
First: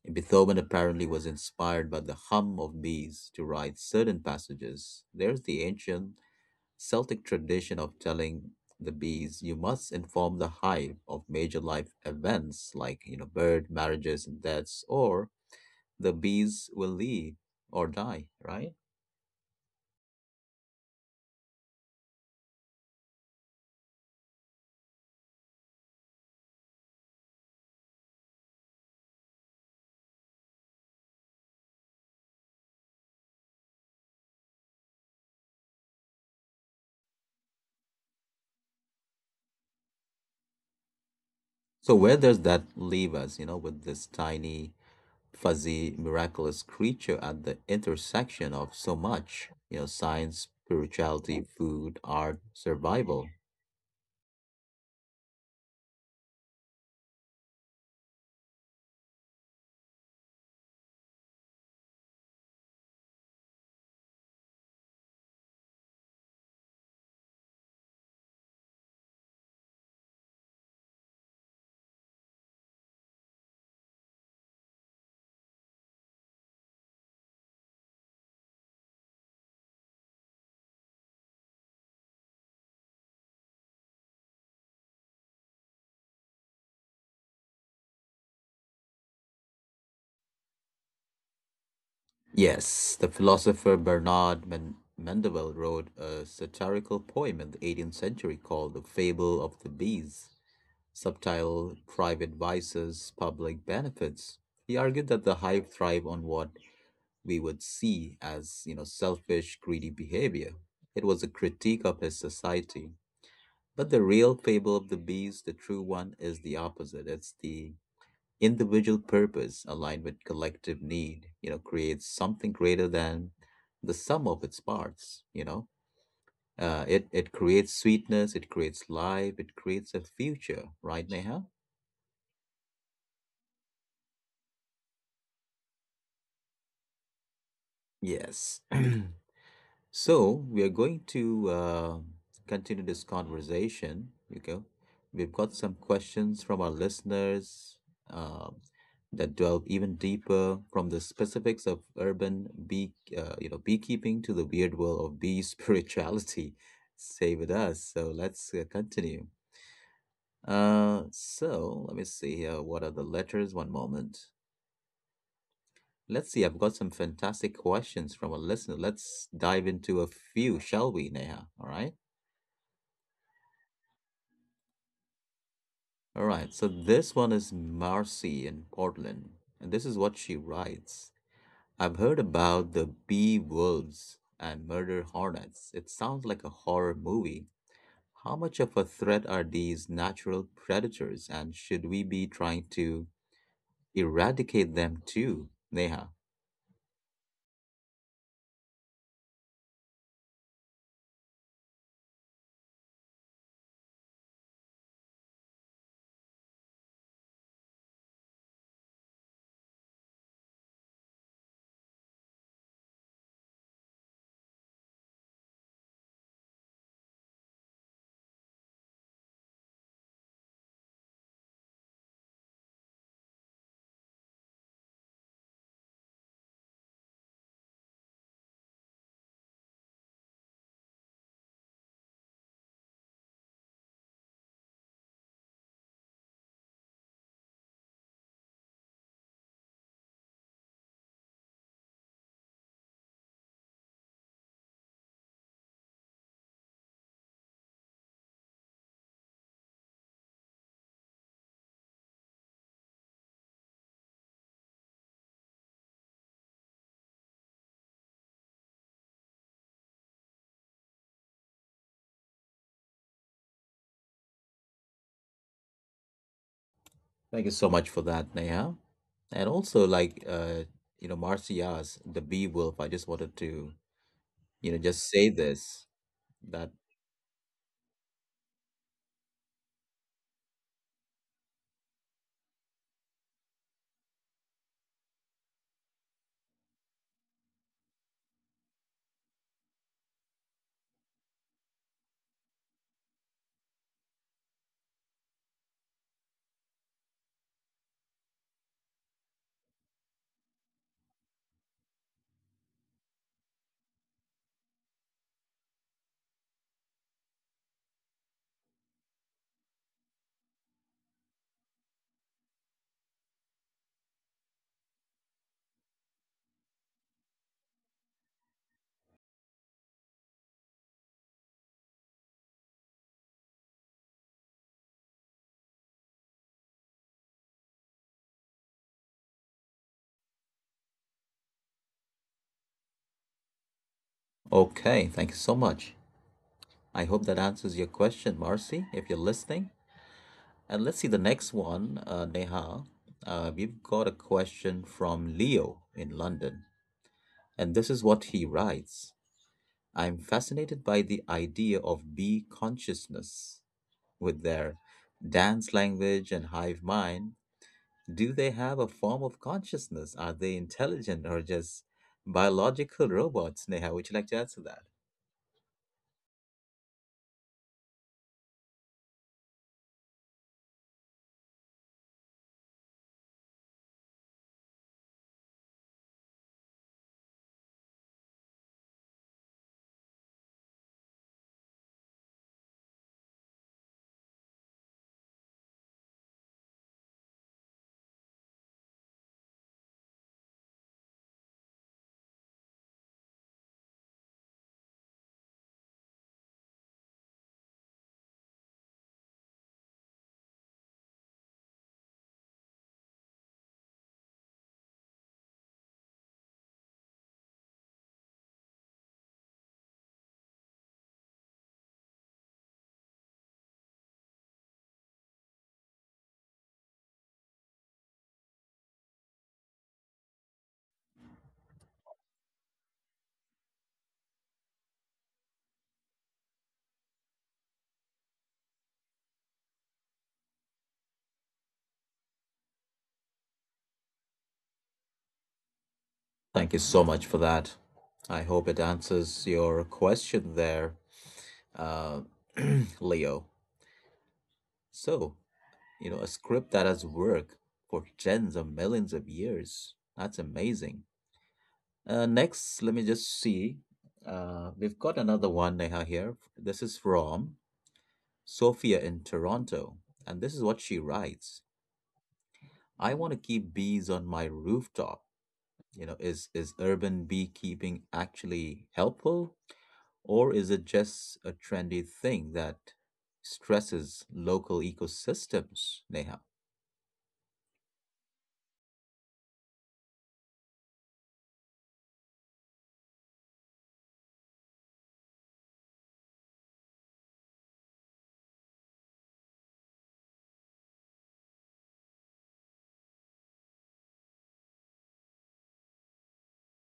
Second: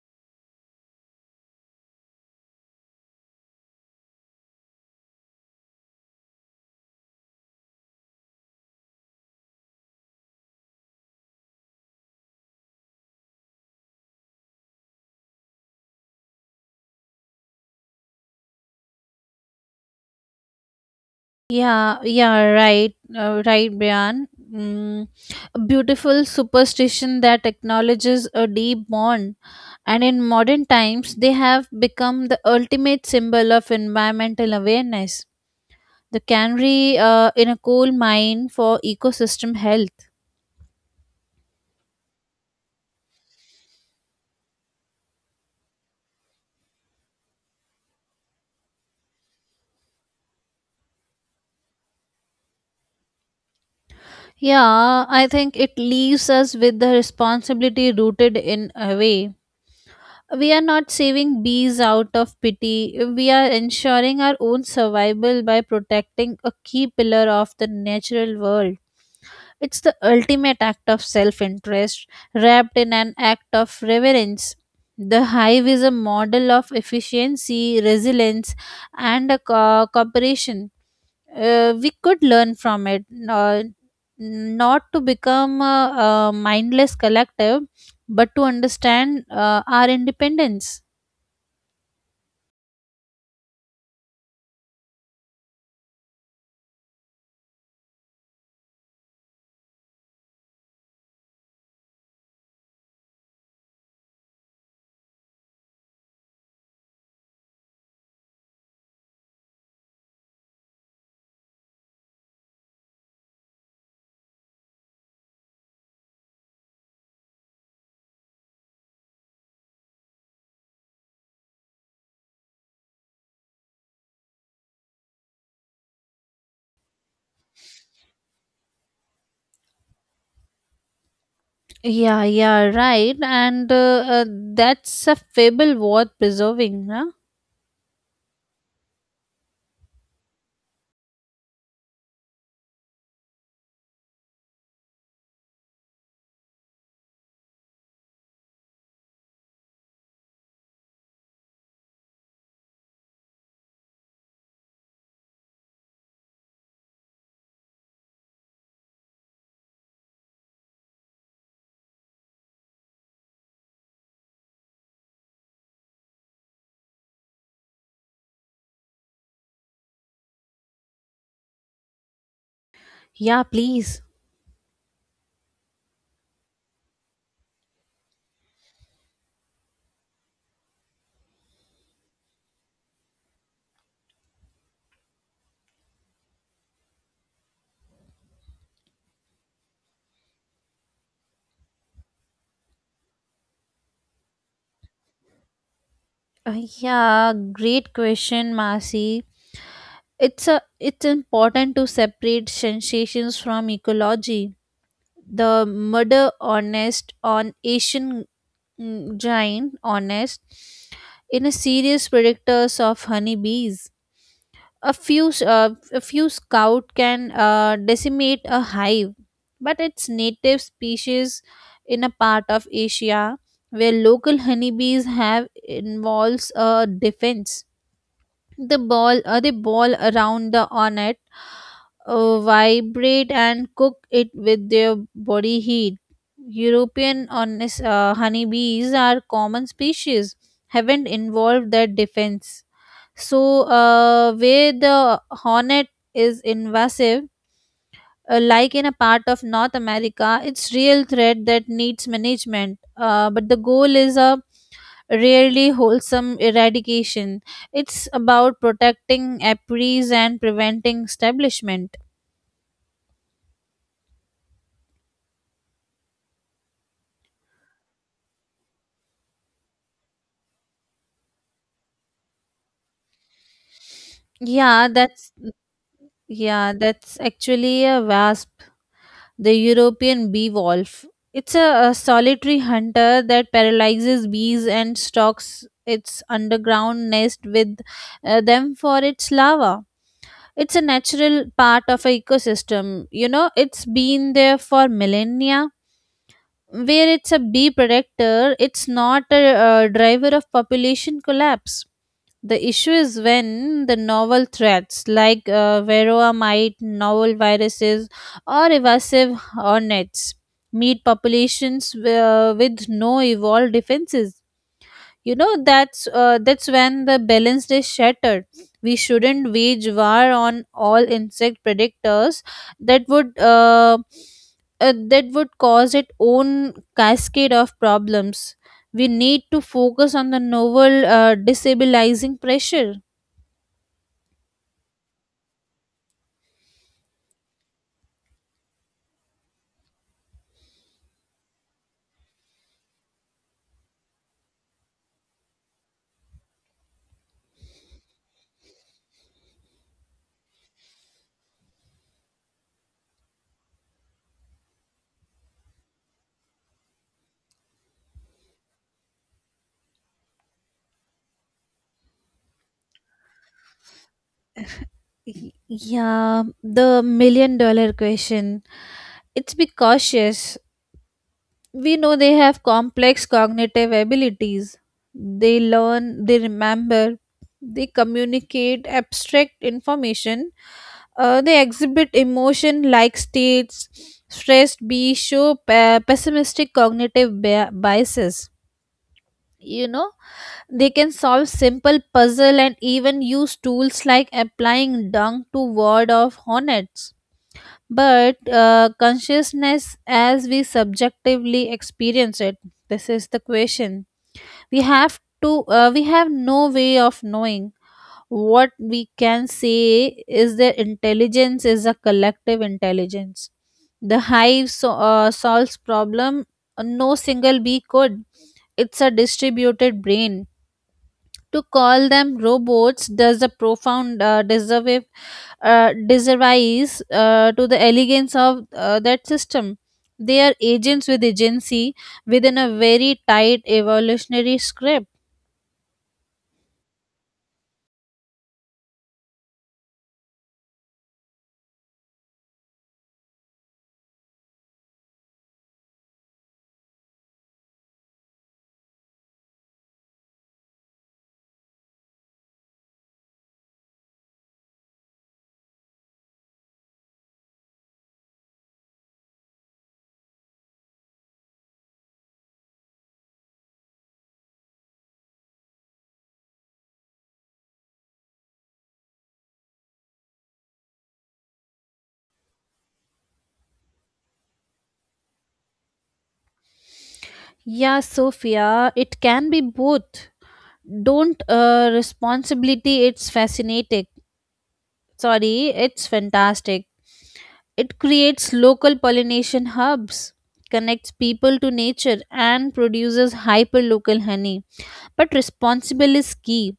Speaker 1: Beethoven apparently was inspired by the hum of bees to write certain passages. There's the ancient Celtic tradition of telling the bees. You must inform the hive of major life events, like you know, bird marriages and deaths, or the bees will leave or die. Right?
Speaker 2: Yeah, yeah, right, right, Brian. Mm, a beautiful superstition that acknowledges a deep bond, and in modern times, they have become the ultimate symbol of environmental awareness. The canary in a coal mine for ecosystem health.
Speaker 1: So where does that leave us, you know, with this tiny, fuzzy, miraculous creature at the intersection of so much, you know, science, spirituality, food, art, survival?
Speaker 2: Yeah, I think it leaves us with the responsibility rooted in a way. We are not saving bees out of pity. We are ensuring our own survival by protecting a key pillar of the natural world. It's the ultimate act of self interest wrapped in an act of reverence. The hive is a model of efficiency, resilience, and a cooperation. We could learn from it, not to become a mindless collective, but to understand our independence.
Speaker 1: Yes, the philosopher Bernard Mendel wrote a satirical poem in the 18th century called The Fable of the Bees, subtitled Private Vices, Public Benefits. He argued that the hive thrive on what we would see as, you know, selfish, greedy behavior. It was a critique of his society, but the real fable of the beast, the true one, is the opposite. It's the individual purpose aligned with collective need, you know, creates something greater than the sum of its parts. You know, it creates sweetness, it creates life, it creates a future, right, Neha?
Speaker 2: Yeah, yeah, right. And that's a fable worth preserving, huh?
Speaker 1: Yes. So we are going to continue this conversation. You go. We've got some questions from our listeners uh, that delve even deeper, from the specifics of urban bee, you know, beekeeping to the weird world of bee spirituality. Stay with us. So let's continue. So let me see here. What are the letters? One moment. Let's see. I've got some fantastic questions from a listener. Let's dive into a few, shall we, Neha? All right.
Speaker 2: Yeah, please.
Speaker 1: All right, so this one is Marcy in Portland, and this is what she writes. I've heard about the bee wolves and murder hornets. It sounds like a horror movie. How much of a threat are these natural predators, and should we be trying to eradicate them too, Neha?
Speaker 2: Yeah, great question, Masi. It's important to separate sensations from ecology. The murder honest on Asian, mm, giant honest in a serious predictors of honeybees. a few s- uh, a few scout can decimate a hive, but its native species in a part of Asia where local honeybees have involves a defense. The ball, they ball around the hornet, vibrate and cook it with their body heat. European honest, honeybees are common species, haven't involved their defense. So, where the hornet is invasive, like in a part of North America, it's real threat that needs management. But the goal is a rarely wholesome eradication. It's about protecting apiaries and preventing establishment.
Speaker 1: Thank you so much for that, Neha. And also, like, you know, Marcy asked, the bee wolf, I just wanted to, you know,
Speaker 2: Yeah,
Speaker 1: just say
Speaker 2: that's
Speaker 1: this that,
Speaker 2: yeah, that's actually a vast, the European bee wolf. It's a solitary hunter that paralyzes bees and stalks its underground nest with them for its larva. It's a natural part of an ecosystem. You know, it's been there for millennia where it's a bee predictor, it's not a, driver of population collapse. The issue is when the novel threats like varroa mite, novel viruses, or evasive hornets meet populations with no evolved defenses. You know, that's when the balance is shattered. We shouldn't wage war on all insect predators. That would that would cause its own cascade of problems. We need to focus on the novel destabilizing pressure.
Speaker 1: okay, thank you so much. I hope that answers your question, Marcy, if you're listening. And let's see the next one, Neha. We've got a question from Leo in London, and this is what he writes. I'm fascinated by the idea of bee consciousness with their dance language and hive mind. Do they have a form of consciousness? Are they intelligent or just biological robots, Neha? Would you like to answer that?
Speaker 2: Y- Yeah, the million dollar question. It's be cautious. We know they have complex cognitive abilities. They learn, they remember, they communicate abstract information. They exhibit emotion like states. Stress be show pessimistic cognitive biases, you know. They can solve simple puzzle and even use tools like applying dung to word of hornets. But consciousness as we subjectively experience it, this is the question. We have no way of knowing. What we can say is their intelligence is a collective intelligence. The hive so, solves problem no single bee could. It's a distributed brain. To call them robots does a profound disservice to the elegance of that system. They are agents with agency within a very tight evolutionary script.
Speaker 1: Thank you so much for that. I hope it answers your question there, uh, Leo. So, a script that has worked for tens of millions of years. That's amazing. Next, let me just see. We've got another one, Neha, here. This is from Sophia in Toronto. And this is what she writes. I want to keep bees on my rooftop. You know, is urban beekeeping actually helpful? Or is it just a trendy thing that stresses local ecosystems, Neha?
Speaker 2: Yeah, Sophia, it can be both. Don't responsibility, it's fantastic. It creates local pollination hubs, connects people to nature, and produces hyperlocal honey. But responsible is key.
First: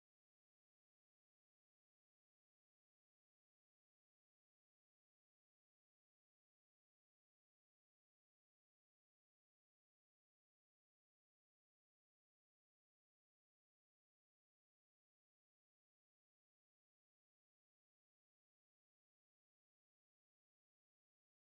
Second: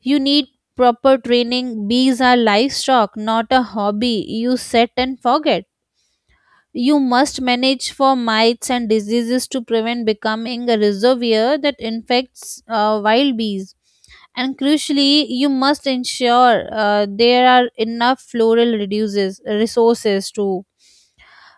Speaker 2: You need proper training. Bees are livestock, not a hobby you set and forget. You must manage for mites and diseases to prevent becoming a reservoir that infects wild bees. And crucially, you must ensure there are enough floral resources too.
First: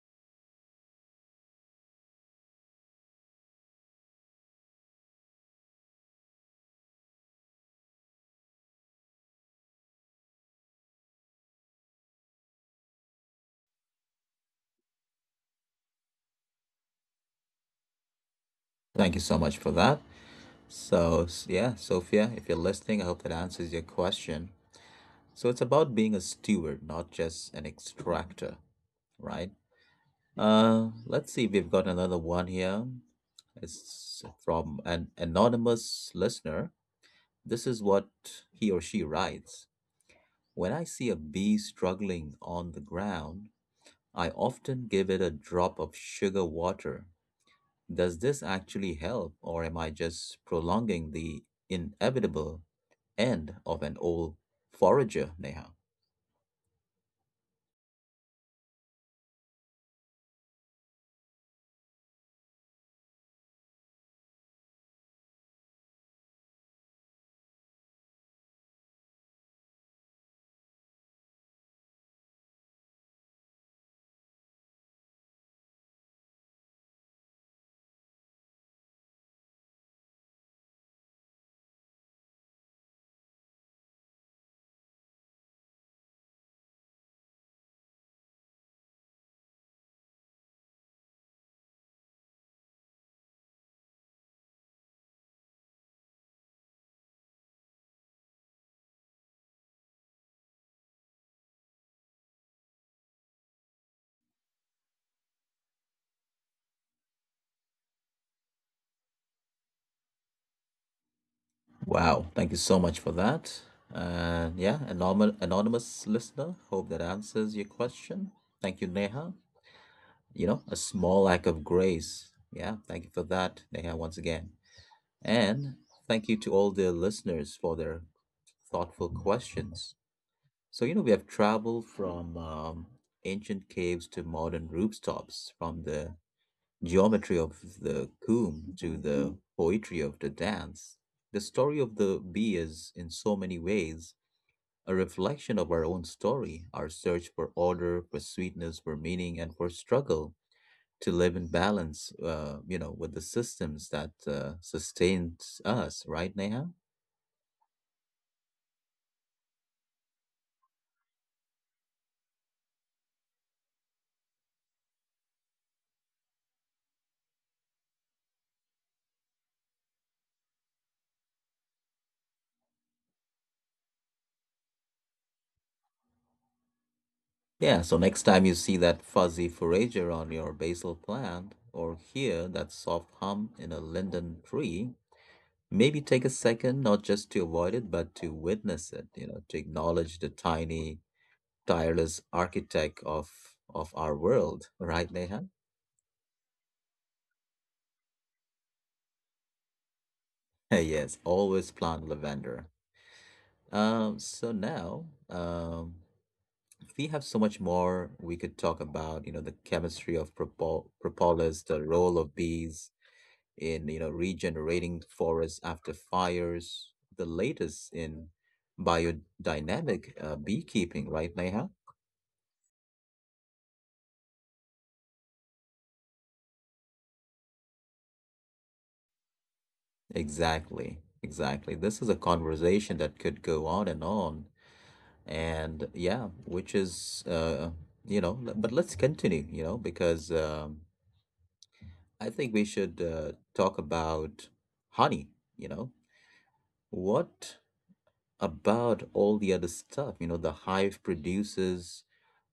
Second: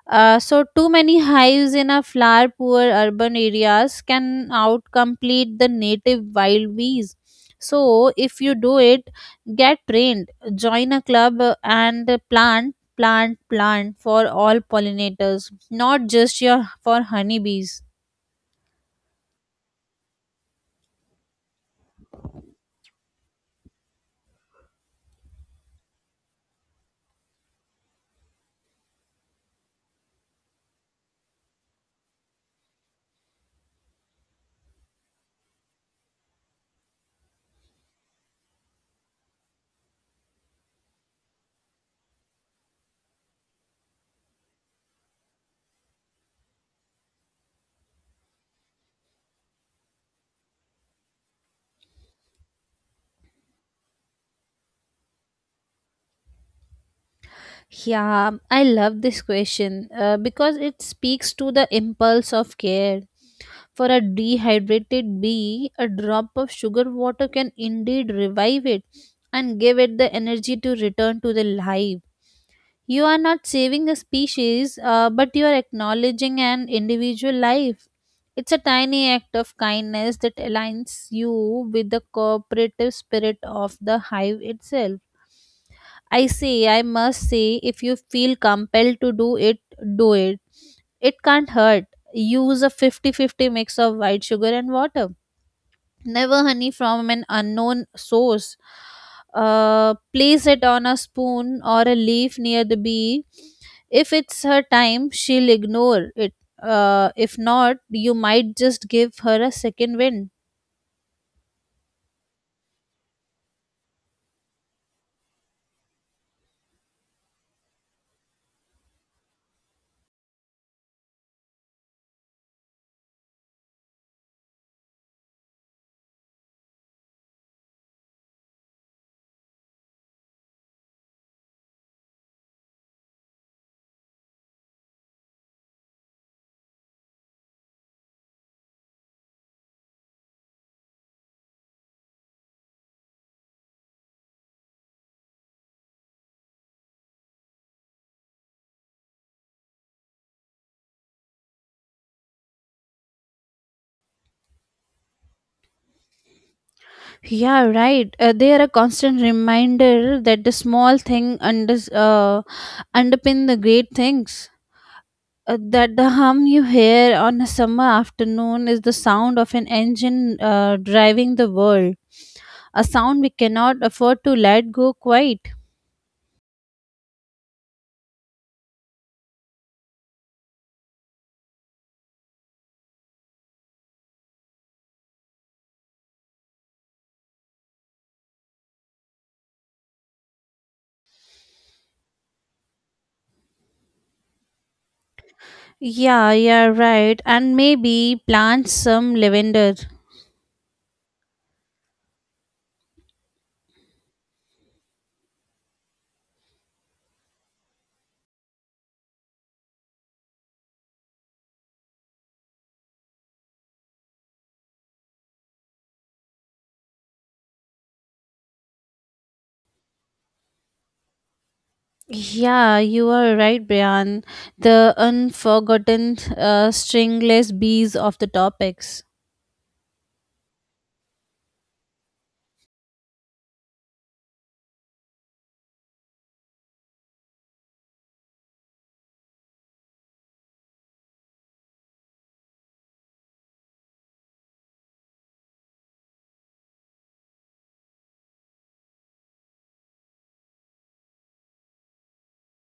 Speaker 2: So too many hives in a flower poor urban areas can outcomplete the native wild bees. So if you do it, get trained, join a club, and plant for all pollinators, not just your for honeybees.
Speaker 1: Thank you so much for that. So, yeah, Sophia, if you're listening, I hope that answers your question. So, it's about being a steward, not just an extractor, right? Let's see if we've got another one here. It's from an anonymous listener. This is what he or she writes. When I see a bee struggling on the ground, I often give it a drop of sugar water. Does this actually help, or am I just prolonging the inevitable end of an old forager, Neha?
Speaker 2: Yeah, I love this question, because it speaks to the impulse of care. For a dehydrated bee, a drop of sugar water can indeed revive it and give it the energy to return to the hive. You are not saving a species, but you are acknowledging an individual life. It's a tiny act of kindness that aligns you with the cooperative spirit of the hive itself. I must say, if you feel compelled to do it, do it, it can't hurt. Use a fifty-fifty mix of white sugar and water. Never honey from an unknown source. Place it on a spoon or a leaf near the bee. If it's her time, she'll ignore it. If not, you might just give her a second wind.
Speaker 1: Wow, thank you so much for that. And yeah, anonymous, anonymous listener, hope that answers your question. Thank you, Neha. You know, a small act of grace. Yeah, thank you for that, Neha, once again. And thank you to all the listeners for their thoughtful questions. So, you know, we have traveled from ancient caves to modern rooftops, from the geometry of the comb to the poetry of the dance. The story of the bee is, in so many ways, a reflection of our own story, our search for order, for sweetness, for meaning, and for struggle to live in balance, you know, with the systems that sustains us, right, Neha?
Speaker 2: Yeah, right. They are a constant reminder that the small thing underpin the great things. That the hum you hear on a summer afternoon is the sound of an engine driving the world, a sound we cannot afford to let go quite.
Speaker 1: Yeah, so next time you see that fuzzy forager on your basil plant, or hear that soft hum in a linden tree, maybe take a second, not just to avoid it, but to witness it, you know, to acknowledge the tiny, tireless architect of our world, right, Neha?
Speaker 2: Yeah, yeah, right. And maybe plant some lavender.
Speaker 1: Yes, always plant lavender. So now, we have so much more we could talk about, you know, the chemistry of propolis, the role of bees in, you know, regenerating forests after fires, the latest in biodynamic beekeeping, right, Neha?
Speaker 2: Yeah, you are right, Brian. The unforgotten stringless bees of the topics.
Speaker 1: Exactly, exactly. This is a conversation that could go on. And yeah, which is, you know, but let's continue, you know, because I think we should talk about honey, you know. What about all the other stuff? You know, the hive produces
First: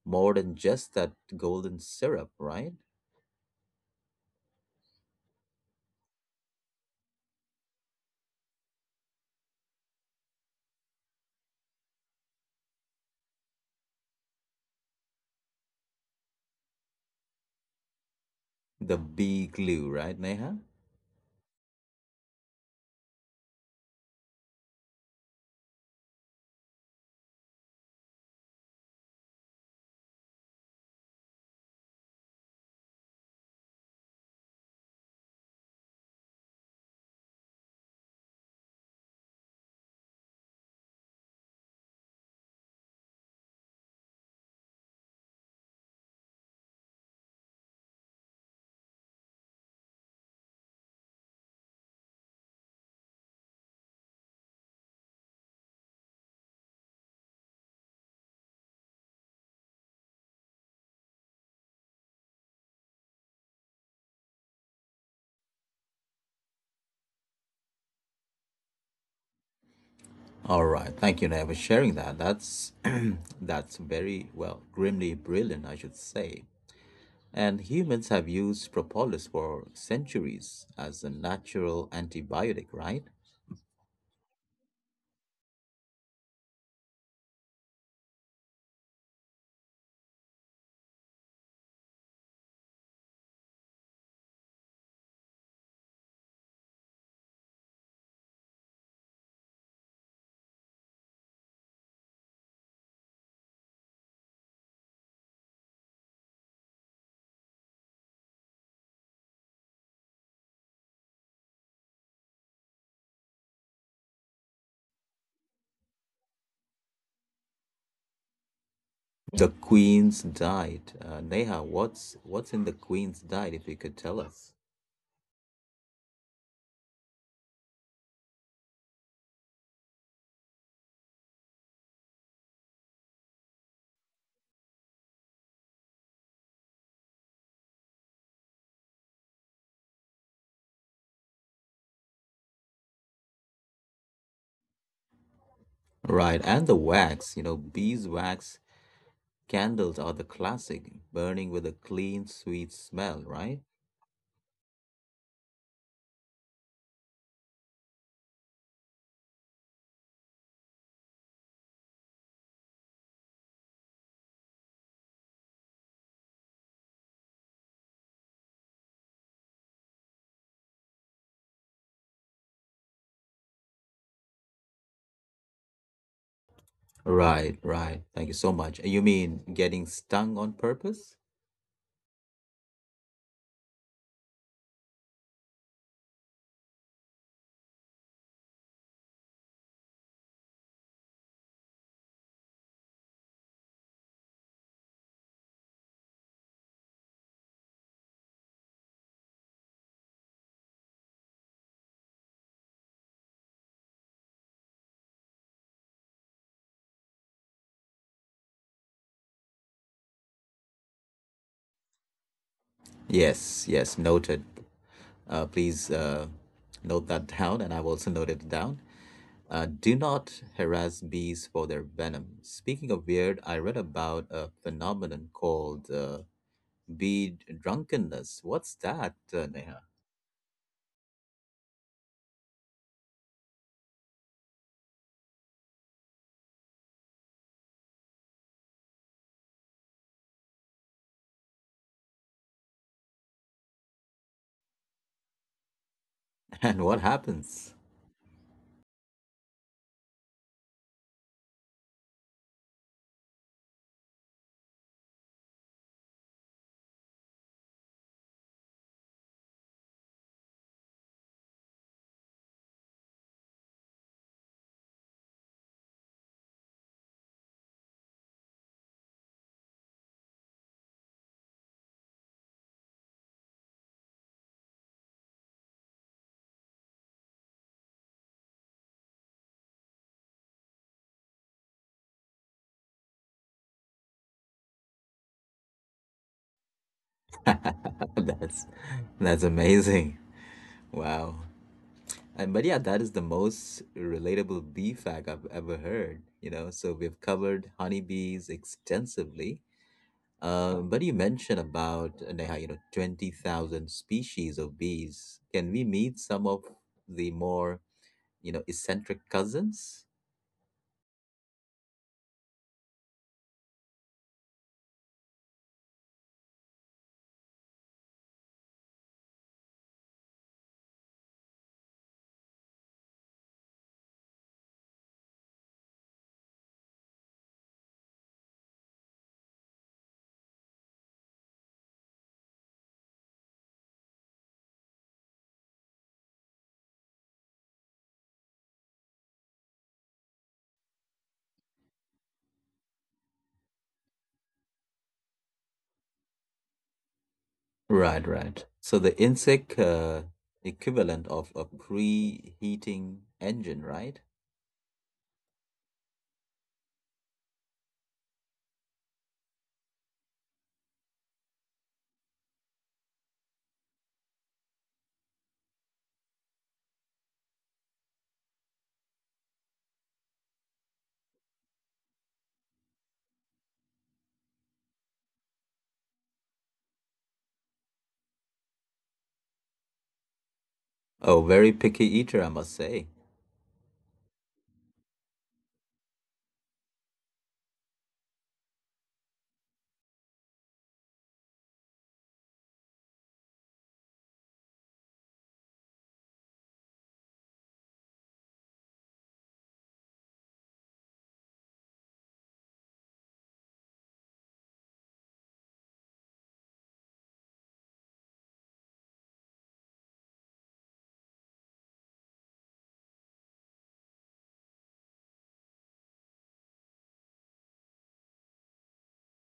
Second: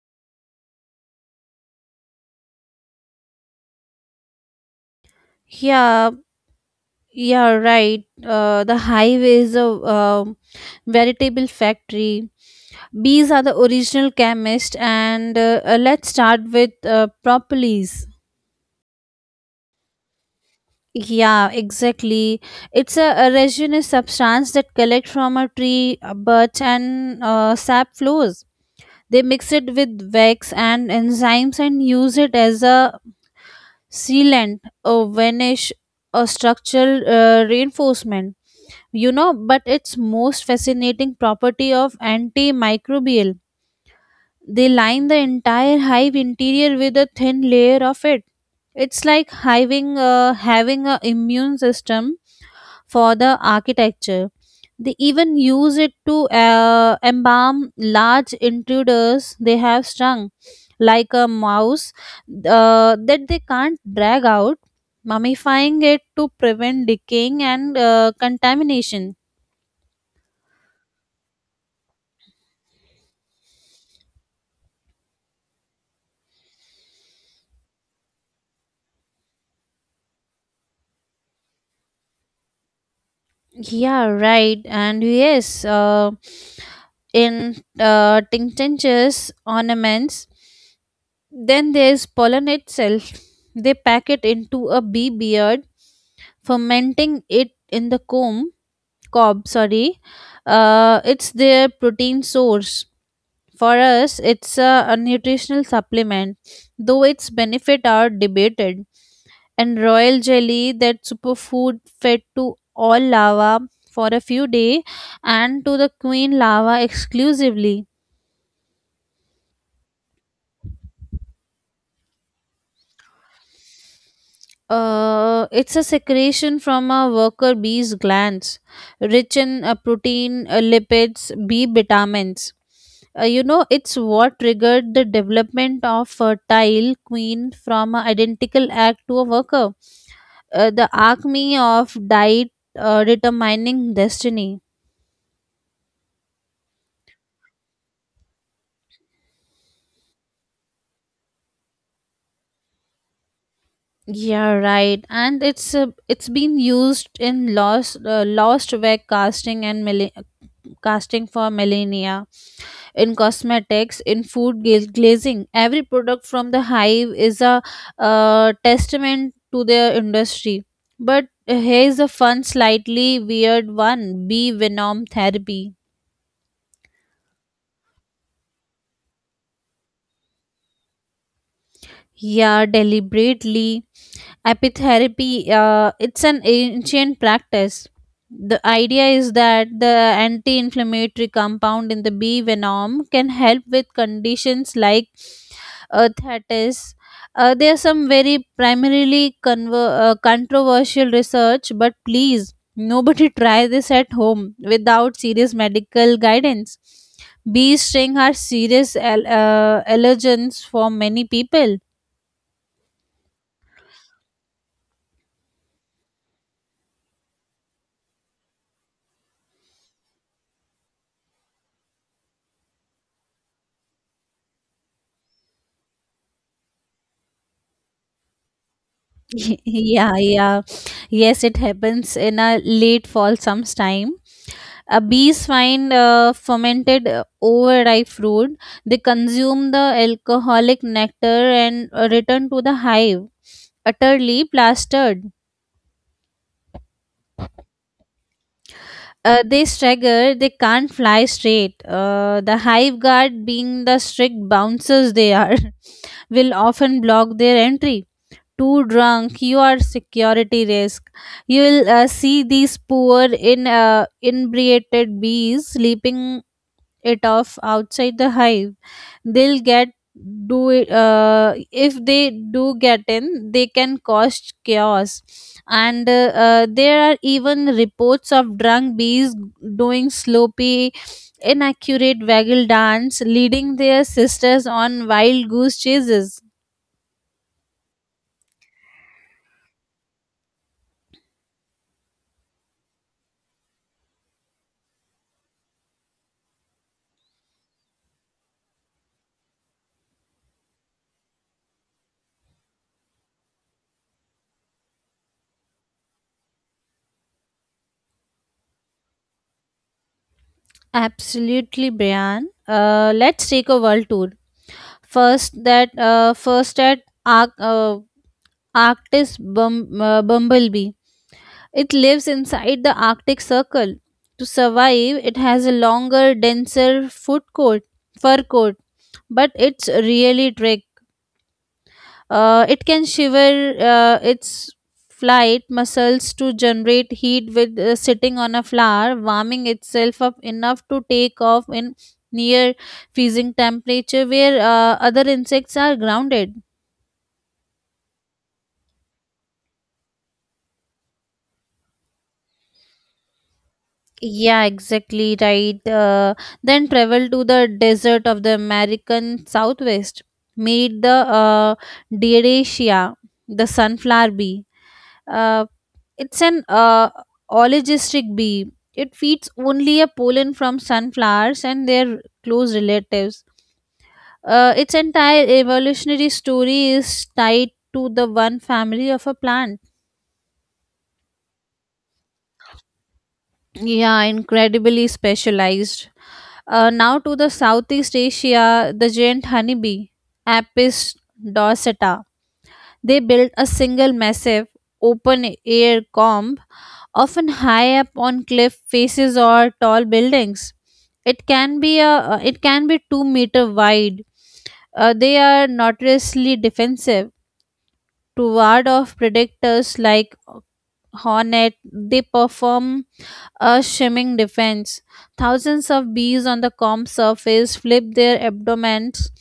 Speaker 1: more than just that golden syrup, right?
Speaker 2: Yeah, yeah, right. The hive is a um veritable factory. Bees are the original chemist, and let's start with propolis.
Speaker 1: The bee glue, right, Neha?
Speaker 2: Yeah, exactly. It's a resinous substance that collect from a tree buds and sap flows. They mix it with wax and enzymes and use it as a sealant, a varnish, a structural reinforcement. You know, but its most fascinating property of antimicrobial. They line the entire hive interior with a thin layer of it. It's like having an immune system for the architecture. They even use it to embalm large intruders they have strung, like a mouse that they can't drag out, mummifying it to prevent decaying and contamination.
Speaker 1: All right. Thank you, Neha, for sharing that. That's that's very well, grimly brilliant, I should say. And humans have used propolis for centuries as a natural antibiotic, right?
Speaker 2: Yeah, right. And yes, in tinctures, ornaments, then there's pollen itself. They pack it into a bee beard, fermenting it in the cob, sorry. It's their protein source. For us, it's a nutritional supplement, though its benefit are debated. And royal jelly, that superfood fed to all lava for a few days and to the queen lava exclusively.
Speaker 1: The Queen's diet. Neha, what's in the Queen's diet if you could tell us?
Speaker 2: It's a secretion from a worker bee's glands, rich in protein, lipids, B vitamins. You know, it's what triggered the development of fertile queen from an identical act to a worker. The acme of diet determining destiny.
Speaker 1: Right, and the wax, you know, beeswax candles are the classic, burning with a clean, sweet smell, right?
Speaker 2: Yeah, right. And it's been used in lost web casting and casting for millennia. In cosmetics, in food glazing. Every product from the hive is a testament to their industry. But here's a fun, slightly weird one, bee venom therapy.
Speaker 1: Right, right. Thank you so much. You mean getting stung on purpose?
Speaker 2: Yeah, deliberately. Apitherapy, it's an ancient practice. The idea is that the anti inflammatory compound in the bee venom can help with conditions like that is there are some very primarily controversial research, but please nobody try this at home without serious medical guidance. Bee sting are serious allergens for many people.
Speaker 1: Yes, yes, noted. Please note that down, and I've also noted it down. Do not harass bees for their venom. Speaking of weird, I read about a phenomenon called bee drunkenness. What's that, Neha?
Speaker 2: Yeah, yes it happens in a late fall sometime. Bees find fermented overripe fruit. They consume the alcoholic nectar and return to the hive, utterly plastered.
Speaker 1: And what happens?
Speaker 2: They stagger, they can't fly straight. The hive guard, being the strict bouncers they are, will often block their entry. Too drunk, you are security risk. You will see these poor, in inebriated bees sleeping it off outside the hive. They'll get do it If they do get in they can cause chaos, and there are even reports of drunk bees doing sloppy, inaccurate waggle dance, leading their sisters on wild goose chases.
Speaker 1: That's that's amazing. Wow. And but yeah, that is the most relatable bee fact I've ever heard. You know, so we've covered honeybees extensively. But you mentioned about Neha, you know, 20,000 species of bees. Can we meet some of the more, you know, eccentric cousins?
Speaker 2: Absolutely, Brian. Let's take a world tour. First at Arc, uh, arctis bumblebee. It lives inside the Arctic Circle. To survive, it has a longer, denser fur coat, but it's really trick. It can shiver its flight muscles to generate heat with sitting on a flower, warming itself up enough to take off in near freezing temperature where other insects are grounded.
Speaker 1: Right, right. So the insect equivalent of a preheating engine, right?
Speaker 2: Yeah, exactly right. Then travel to the desert of the American Southwest. Meet the Dioraceae, the sunflower bee. Uh, it's an oligistic bee. It feeds only a pollen from sunflowers and their close relatives. Its entire evolutionary story is tied to the one family of a plant.
Speaker 1: Oh, very picky eater, I must say.
Speaker 2: Yeah, incredibly specialized. Now to the Southeast Asia, the giant honeybee, Apis dorsata. They built a single massive open air comb, often high up on cliff faces or tall buildings. It can be a it can be 2 meters wide. They are notoriously defensive to ward off predators like hornet. They perform a shimming defense. Thousands of bees on the calm surface flip their abdomens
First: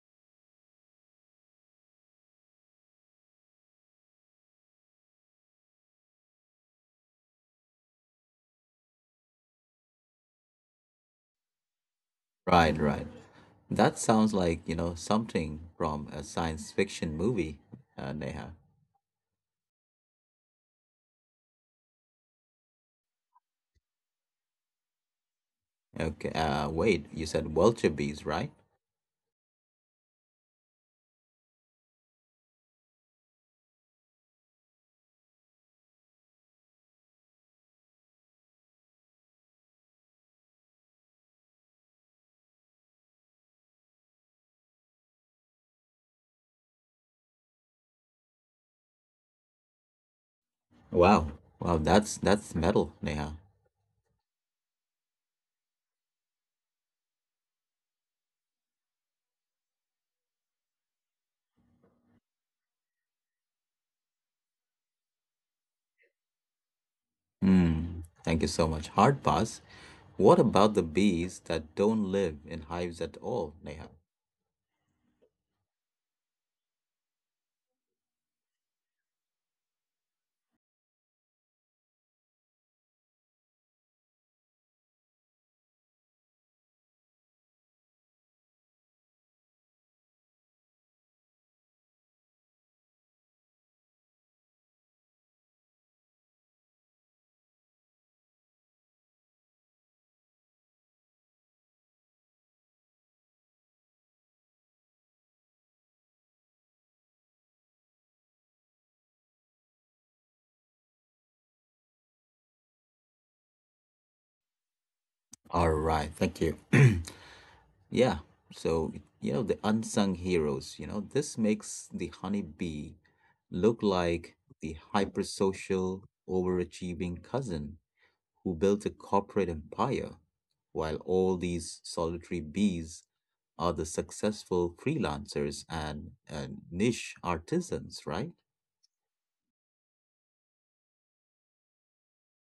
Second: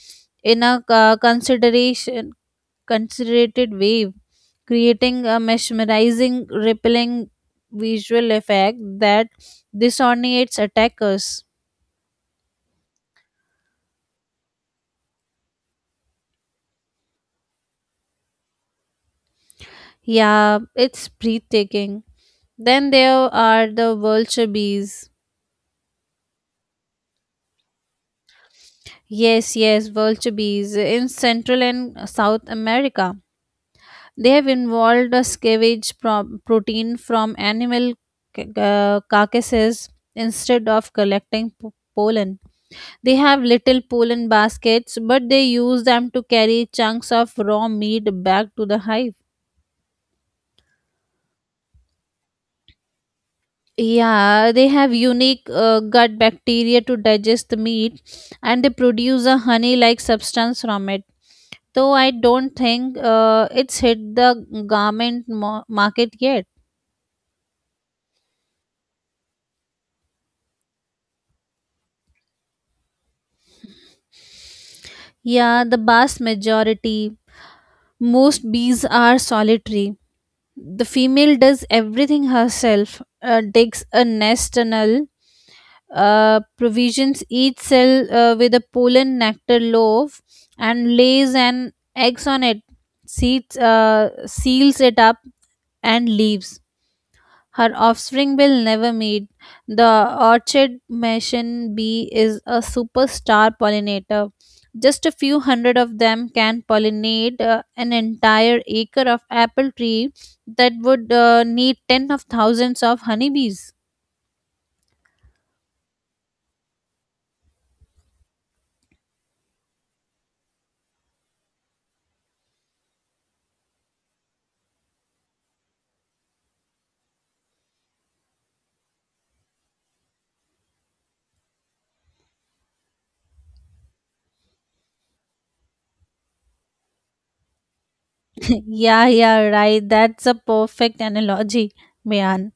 Speaker 2: in a consideration considerated wave, creating a mesmerizing, rippling visual effect that disorientates attackers.
Speaker 1: Right, right. That sounds like, you know, something from a science fiction movie, Neha.
Speaker 2: Yeah, it's breathtaking. Then there are the vulture bees.
Speaker 1: Okay, wait, you said wildebeest, right?
Speaker 2: Yes, yes, vulture bees in Central and South America. They have involved a scavenge pro- protein from animal carcasses instead of collecting pollen. They have little pollen baskets, but they use them to carry chunks of raw meat back to the hive.
Speaker 1: Wow, wow, that's metal, Neha.
Speaker 2: Yeah, they have unique gut bacteria to digest the meat and they produce a honey like substance from it. Though I don't think it's hit the market yet.
Speaker 1: Hmm, thank you so much. Hard pass. What about the bees that don't live in hives at all, Neha?
Speaker 2: Yeah, the vast majority. Most bees are solitary. The female does everything herself, digs a nest tunnel, provisions each cell with a pollen nectar loaf, and lays an eggs on it, seals it up, and leaves. Her offspring will never meet. The orchid mason bee is a superstar pollinator. Just a few hundred of them can pollinate an entire acre of apple tree that would need 10 of thousands of honeybees.
Speaker 1: All right, thank you. Yeah. So, you know, the unsung heroes, you know, this makes the honeybee look like the hypersocial, overachieving cousin who built a corporate empire, while all these solitary bees are the successful freelancers and niche artisans, right?
Speaker 2: Yeah, right. That's a perfect analogy, Mayan.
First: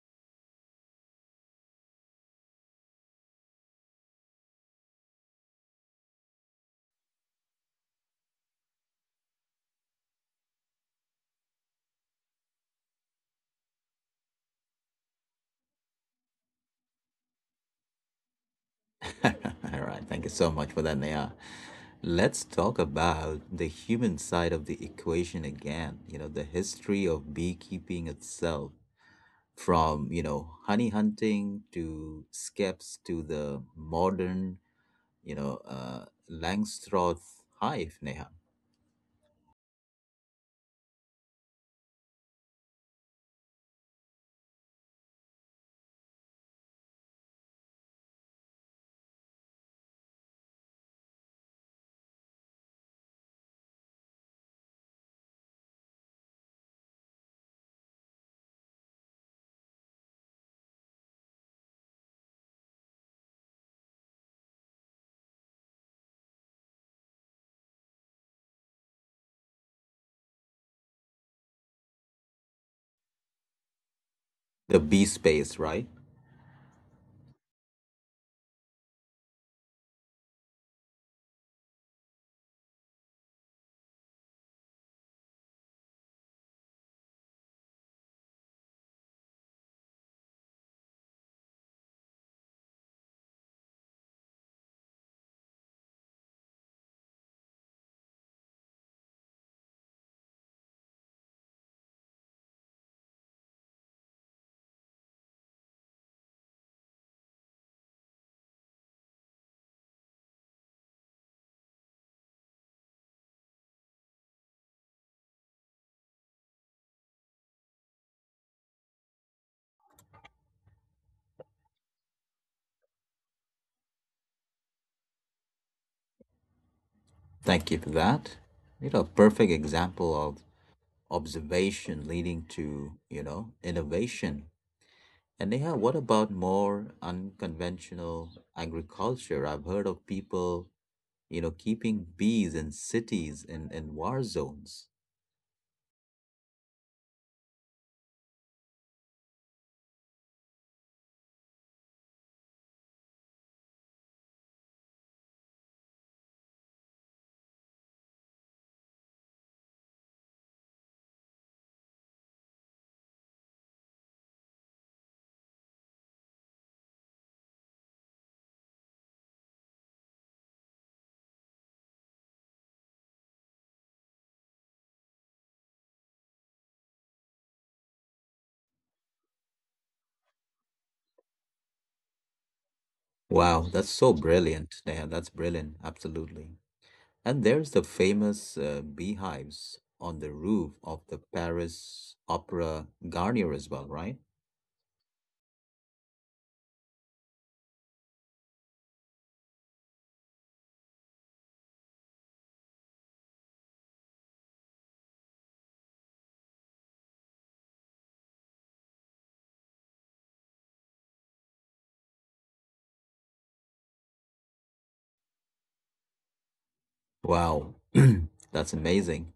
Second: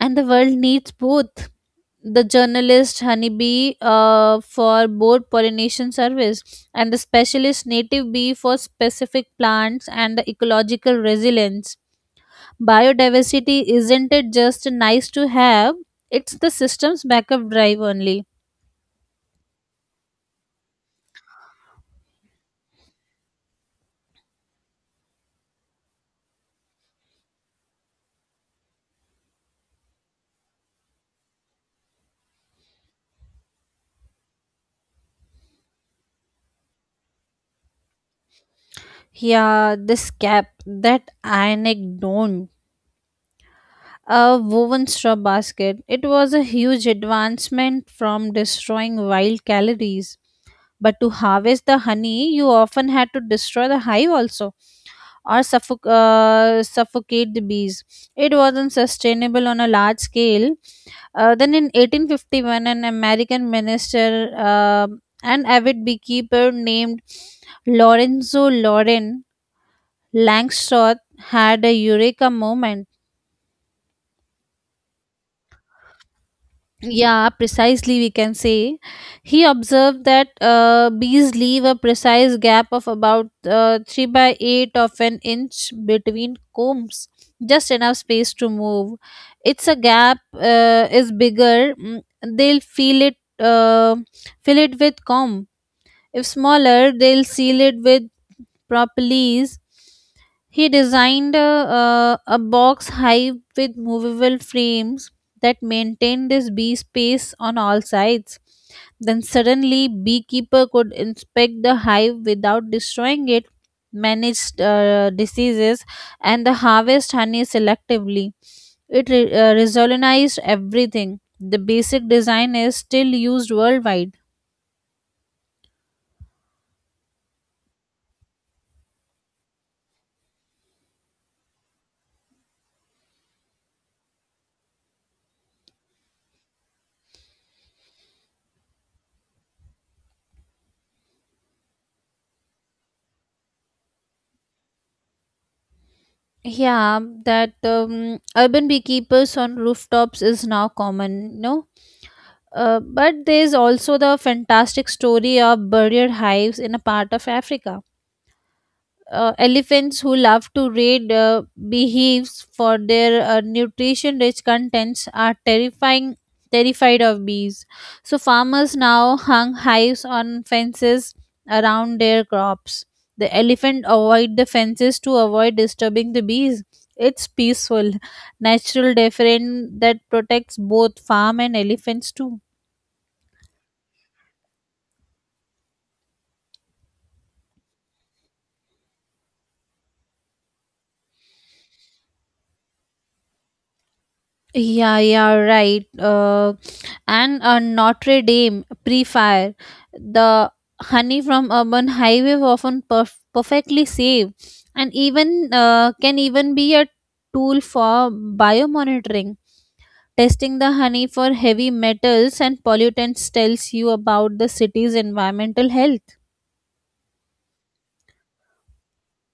Speaker 2: And the world needs both. The journalist honeybee for both pollination service and the specialist native bee for specific plants and the ecological resilience. Biodiversity isn't it just nice to have, it's the system's backup drive only.
Speaker 1: All right, thank you so much for that, Naya. Let's talk about the human side of the equation again. You know, the history of beekeeping itself, from, you know, honey hunting to skeps to the modern, you know, Langstroth hive, Neha.
Speaker 2: Yeah, this cap that ionic don't, a woven straw basket. It was a huge advancement from destroying wild calories. But to harvest the honey, you often had to destroy the hive also or suffocate the bees. It wasn't sustainable on a large scale. Then in 1851, an American minister and avid beekeeper named Lorenzo Loren Langstroth had a eureka moment.
Speaker 1: The bee space, right?
Speaker 2: Yeah, precisely, we can say. He observed that bees leave a precise gap of about 3 by 8 of an inch between combs, just enough space to move. It's a gap is bigger, they'll fill it with comb. If smaller, they'll seal it with properly is he designed a box hive with movable frames that maintained his bee space on all sides. Then suddenly, beekeeper could inspect the hive without destroying it, manage diseases, and the harvest honey selectively. It revolutionized everything. The basic design is still used worldwide.
Speaker 1: Thank you for that. You know, perfect example of observation leading to, you know, innovation. And Neha, what about more unconventional agriculture? I've heard of people, you know, keeping bees in cities in war zones.
Speaker 2: Yeah, that urban beekeepers on rooftops is now common, no? But there's also the fantastic story of barrier hives in a part of Africa. Elephants who love to raid beehives for their nutrition rich contents are terrifying terrified of bees. So farmers now hung hives on fences around their crops. The elephant avoid the fences to avoid disturbing the bees. It's peaceful, natural deterrent that protects both farm and elephants too.
Speaker 1: Wow, that's so brilliant, Neha. That's brilliant, absolutely. And there's the famous beehives on the roof of the Paris Opera Garnier as well, right?
Speaker 2: Yeah, right. And a Notre Dame pre-fire. The honey from urban highway were often perfectly safe and even can even be a tool for biomonitoring. Testing the honey for heavy metals and pollutants tells you about the city's environmental health.
Speaker 1: Wow, that's amazing.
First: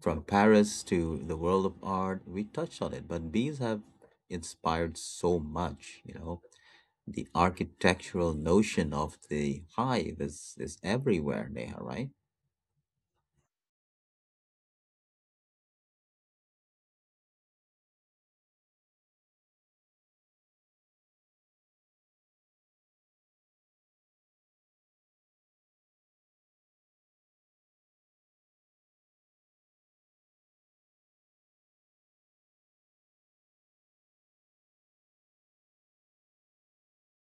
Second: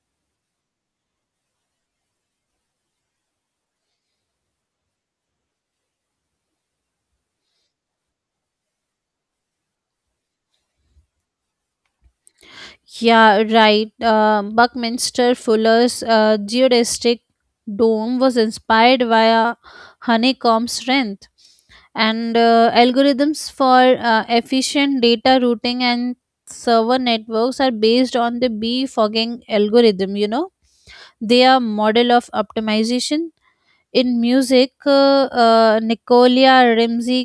Speaker 1: From Paris to the world of art, we touched on it, but bees have inspired so much, you know, the architectural notion of the hive is everywhere, Neha, right?
Speaker 2: Yeah, right. Buckminster Fuller's geodesic dome was inspired by a honeycomb strength. And algorithms for efficient data routing and server networks are based on the befogging algorithm, you know. They are model of optimization. In music, nicolia rimsky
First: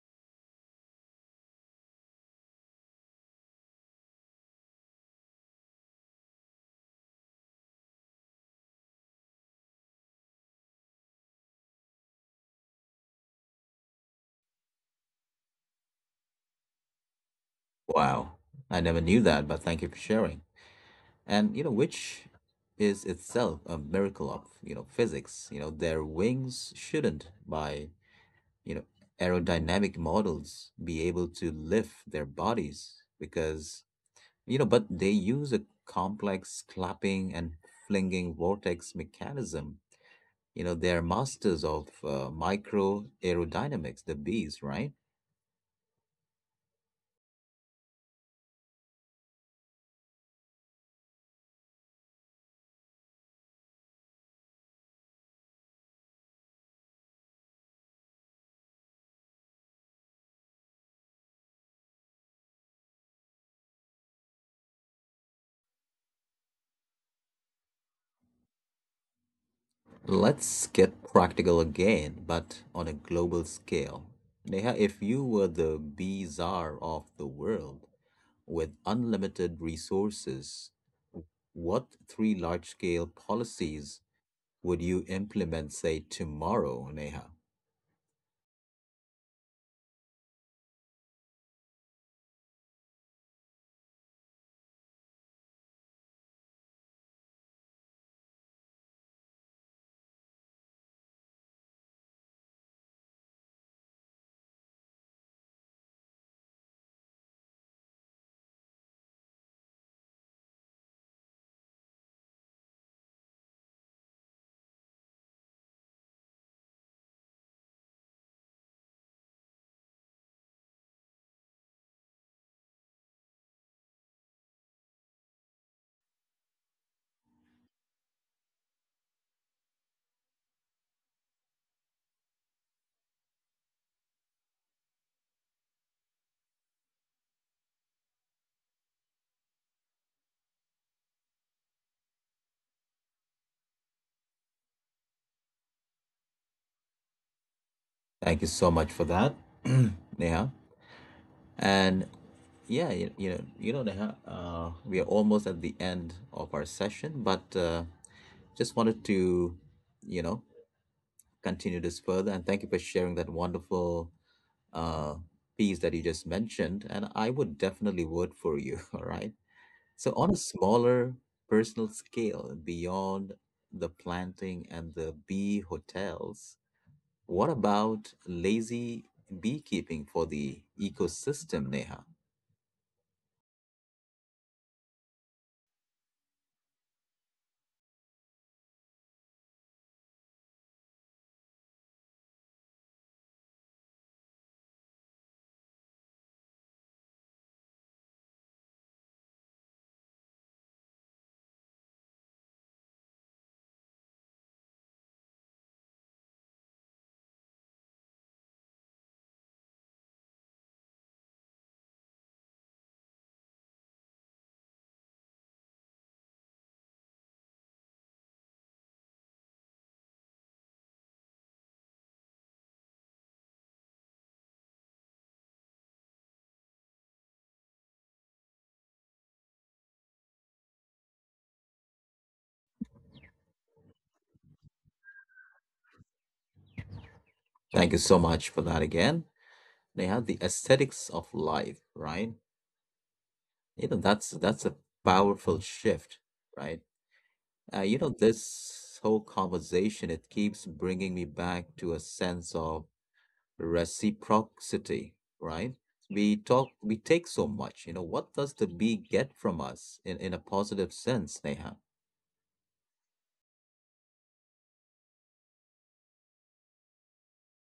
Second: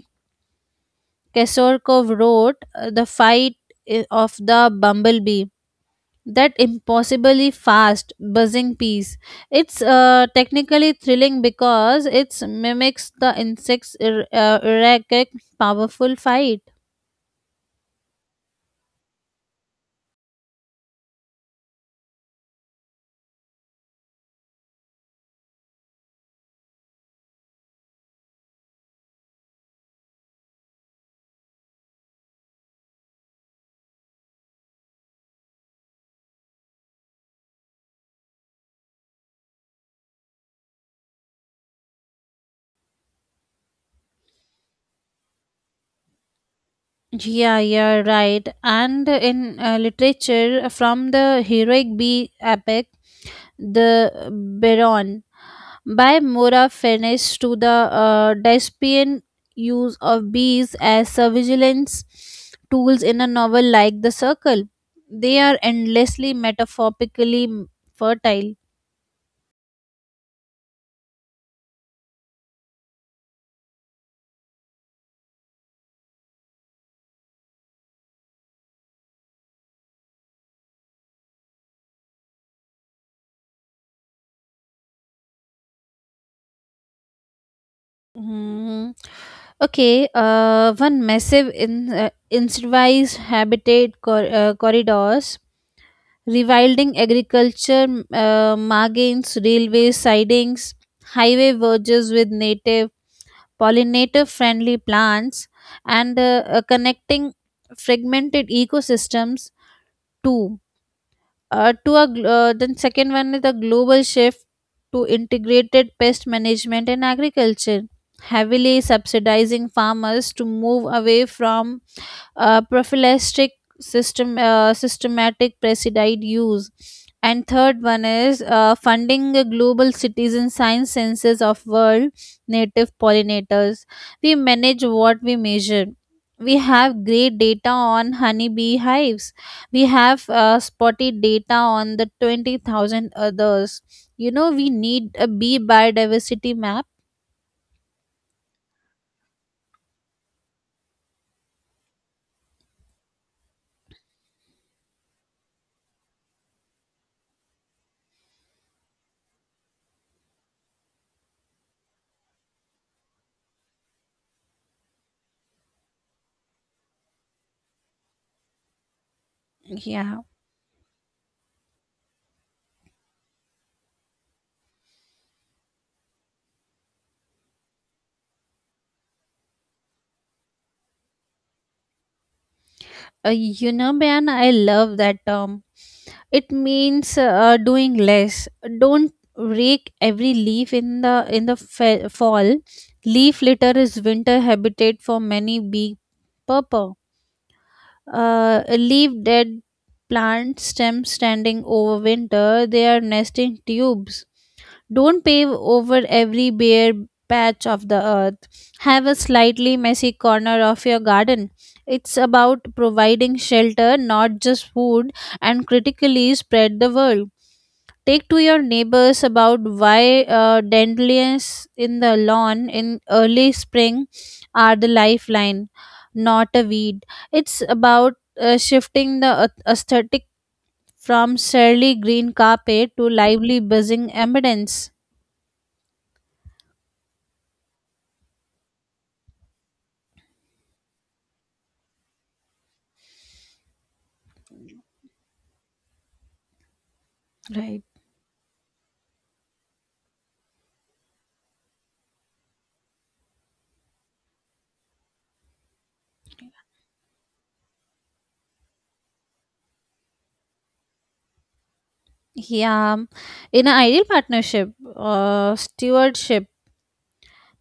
Speaker 2: kesorkov wrote the fight of the bumblebee, that impossibly fast buzzing piece. It's technically thrilling because it mimics the insect's erratic, powerful fight.
Speaker 1: Wow, I never knew that, but thank you for sharing. And you know, which is itself a miracle of, you know, physics. You know, their wings shouldn't, by, you know, aerodynamic models, be able to lift their bodies because, you know, but they use a complex clapping and flinging vortex mechanism. You know, they're masters of micro aerodynamics, the bees, right?
Speaker 2: Yeah, you're right. And in literature, from the heroic bee epic, the Baron, by Mora Furnish to the Despian use of bees as surveillance tools in a novel like The Circle, they are endlessly metaphorically fertile.
Speaker 1: Let's get practical again, but on a global scale. Neha, if you were the bee czar of the world with unlimited resources, what three large scale policies would you implement, say, tomorrow, Neha?
Speaker 2: Hmm. Okay, one, massive incentivized habitat corridors, rewilding agriculture, margins, railway sidings, highway verges with native pollinator friendly plants, and connecting fragmented ecosystems too. Then second one is the global shift to integrated pest management and agriculture, heavily subsidizing farmers to move away from prophylactic systematic pesticide use. And third one is funding a global citizen science census of world native pollinators. We manage what we measure. We have great data on honeybee hives. We have spotty data on the 20,000 others. You know, we need a bee biodiversity map.
Speaker 1: Thank you so much for that, Neha. And yeah, you know, Neha, we are almost at the end of our session, but just wanted to, you know, continue this further. And thank you for sharing that wonderful uh, piece that you just mentioned. And I would definitely vote for you. All right. So,
Speaker 2: Yeah.
Speaker 1: on a smaller personal scale, beyond the planting and the bee hotels, what about lazy beekeeping for the ecosystem, Neha?
Speaker 2: You know, man, I love that term. It means doing less. Don't rake every leaf in the fall. Leaf litter is winter habitat for many bee purple. Leave dead plant stems standing over winter. They are nesting tubes. Don't pave over every bare patch of the earth. Have a slightly messy corner of your garden. It's about providing shelter, not just food, and critically spread the word. Take to your neighbors about why dandelions in the lawn in early spring are the lifeline, not a weed. It's about shifting the aesthetic from surly green carpet to lively buzzing ambience.
Speaker 1: Thank you so much for that again. Neha, the aesthetics of life, right? You know, that's a powerful shift, right?
Speaker 2: Right.
Speaker 1: You know, this whole conversation, it keeps bringing me back to a sense of reciprocity, right? We talk, we take so much, you know, what does the bee get from us in a positive sense, Neha?
Speaker 2: Yeah. In an ideal partnership, stewardship,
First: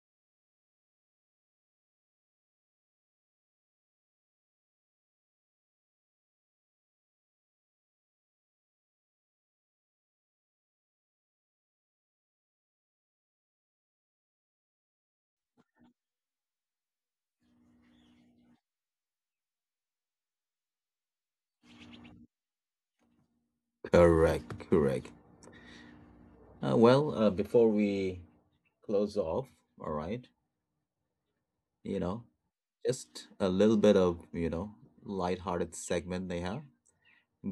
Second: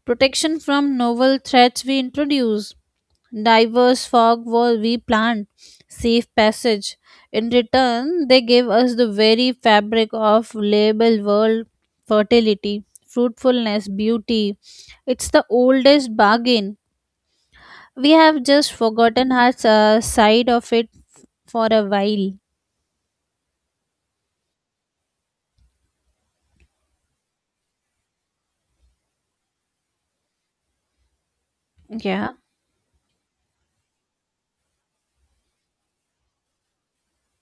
Speaker 2: protection from novel threats we introduce, diverse fog wall we plant, safe passage. In return, they give us the very fabric of label world, fertility, fruitfulness, beauty. It's the oldest bargain. We have just forgotten our side of it for a while.
Speaker 1: Correct, correct. Well, before we close off, all right, you know,
Speaker 2: Yeah.
Speaker 1: just a little bit of, you know, lighthearted segment, Neha.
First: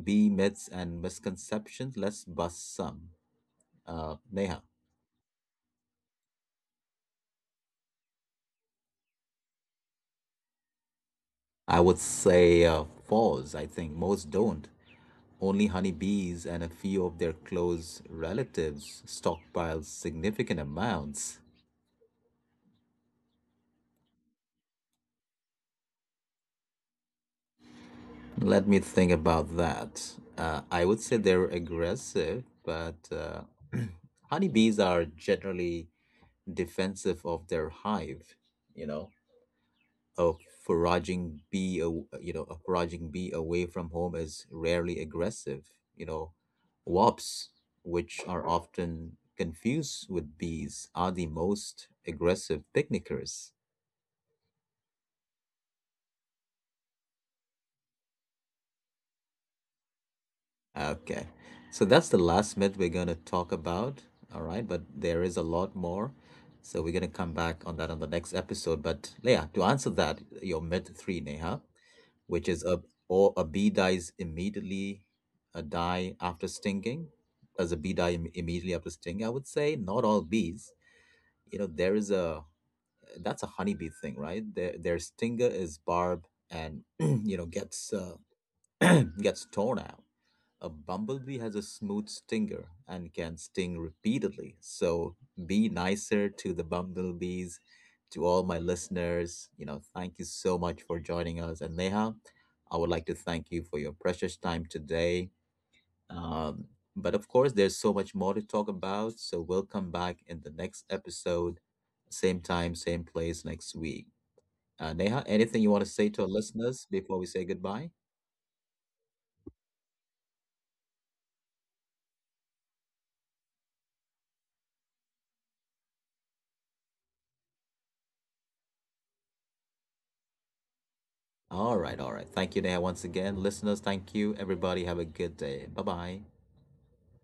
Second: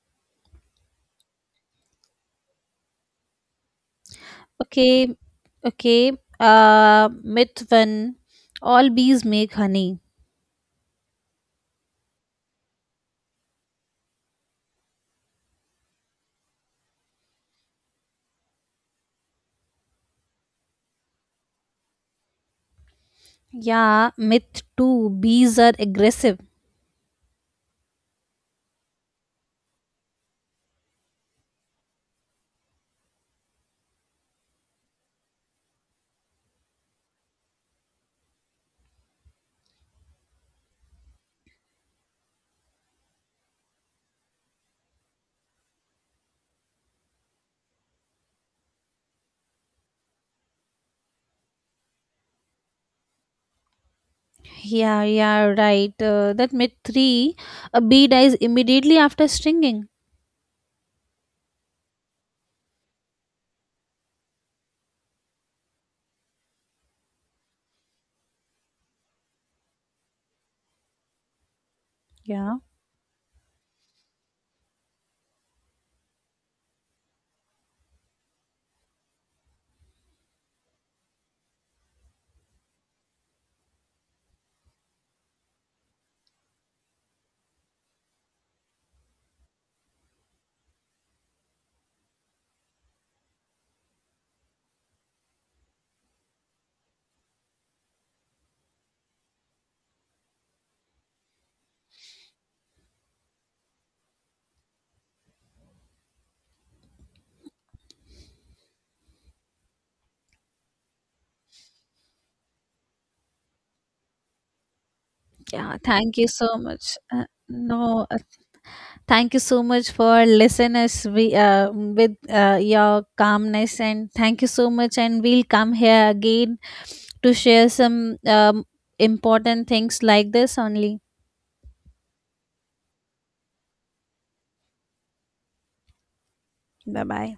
Speaker 1: Bee myths and misconceptions, let's bust some. Neha.
Speaker 2: Okay, okay. Uh, Myth one. All bees make honey.
Speaker 1: I would say false. I think most don't. Only honeybees and a few of their close relatives stockpile significant amounts.
Speaker 2: Yeah, myth two. Bees are aggressive.
Speaker 1: Let me think about that. I would say they're aggressive, but honeybees are generally defensive of their hive, you know. A foraging bee, you know, a foraging bee away from home is rarely aggressive. You know, wasps, which are often confused with bees, are the most aggressive picnickers.
Speaker 2: Yeah, yeah, right. That Myth three. A bee dies immediately after stinging.
Speaker 1: Okay. So that's the last myth we're going to talk about. All right. But there is a lot more. So we're going to come back on that on the next episode. But Leah, to answer that, your myth three, Neha,
Speaker 2: Yeah,
Speaker 1: which is a, or a bee dies immediately, a die after stinging. Does a bee die immediately after stinging? I would say not all bees. You know, there is a, that's a honeybee thing, right? Their stinger is barbed and, you know, gets, gets torn out. A bumblebee has a smooth stinger and can sting repeatedly. So be nicer to the bumblebees, to all my listeners. You know, thank you so much for joining us. And Neha, I would like to thank you for your precious time today. Um, but of course, there's so much more to talk about. So we'll come back in the next episode, same time, same place next week. Neha,
Speaker 2: yeah.
Speaker 1: anything you want to
Speaker 2: Thank
Speaker 1: say
Speaker 2: you
Speaker 1: to our
Speaker 2: so much.
Speaker 1: listeners before we say goodbye?
Speaker 2: No, Thank you so much for listeners with your calmness and thank you so much. And we'll come here again to share some important things like this only.
Speaker 1: All right, all right. Thank you, Neha, once again. Listeners, thank you. Everybody, have a good day. Bye bye.
Speaker 2: Bye bye.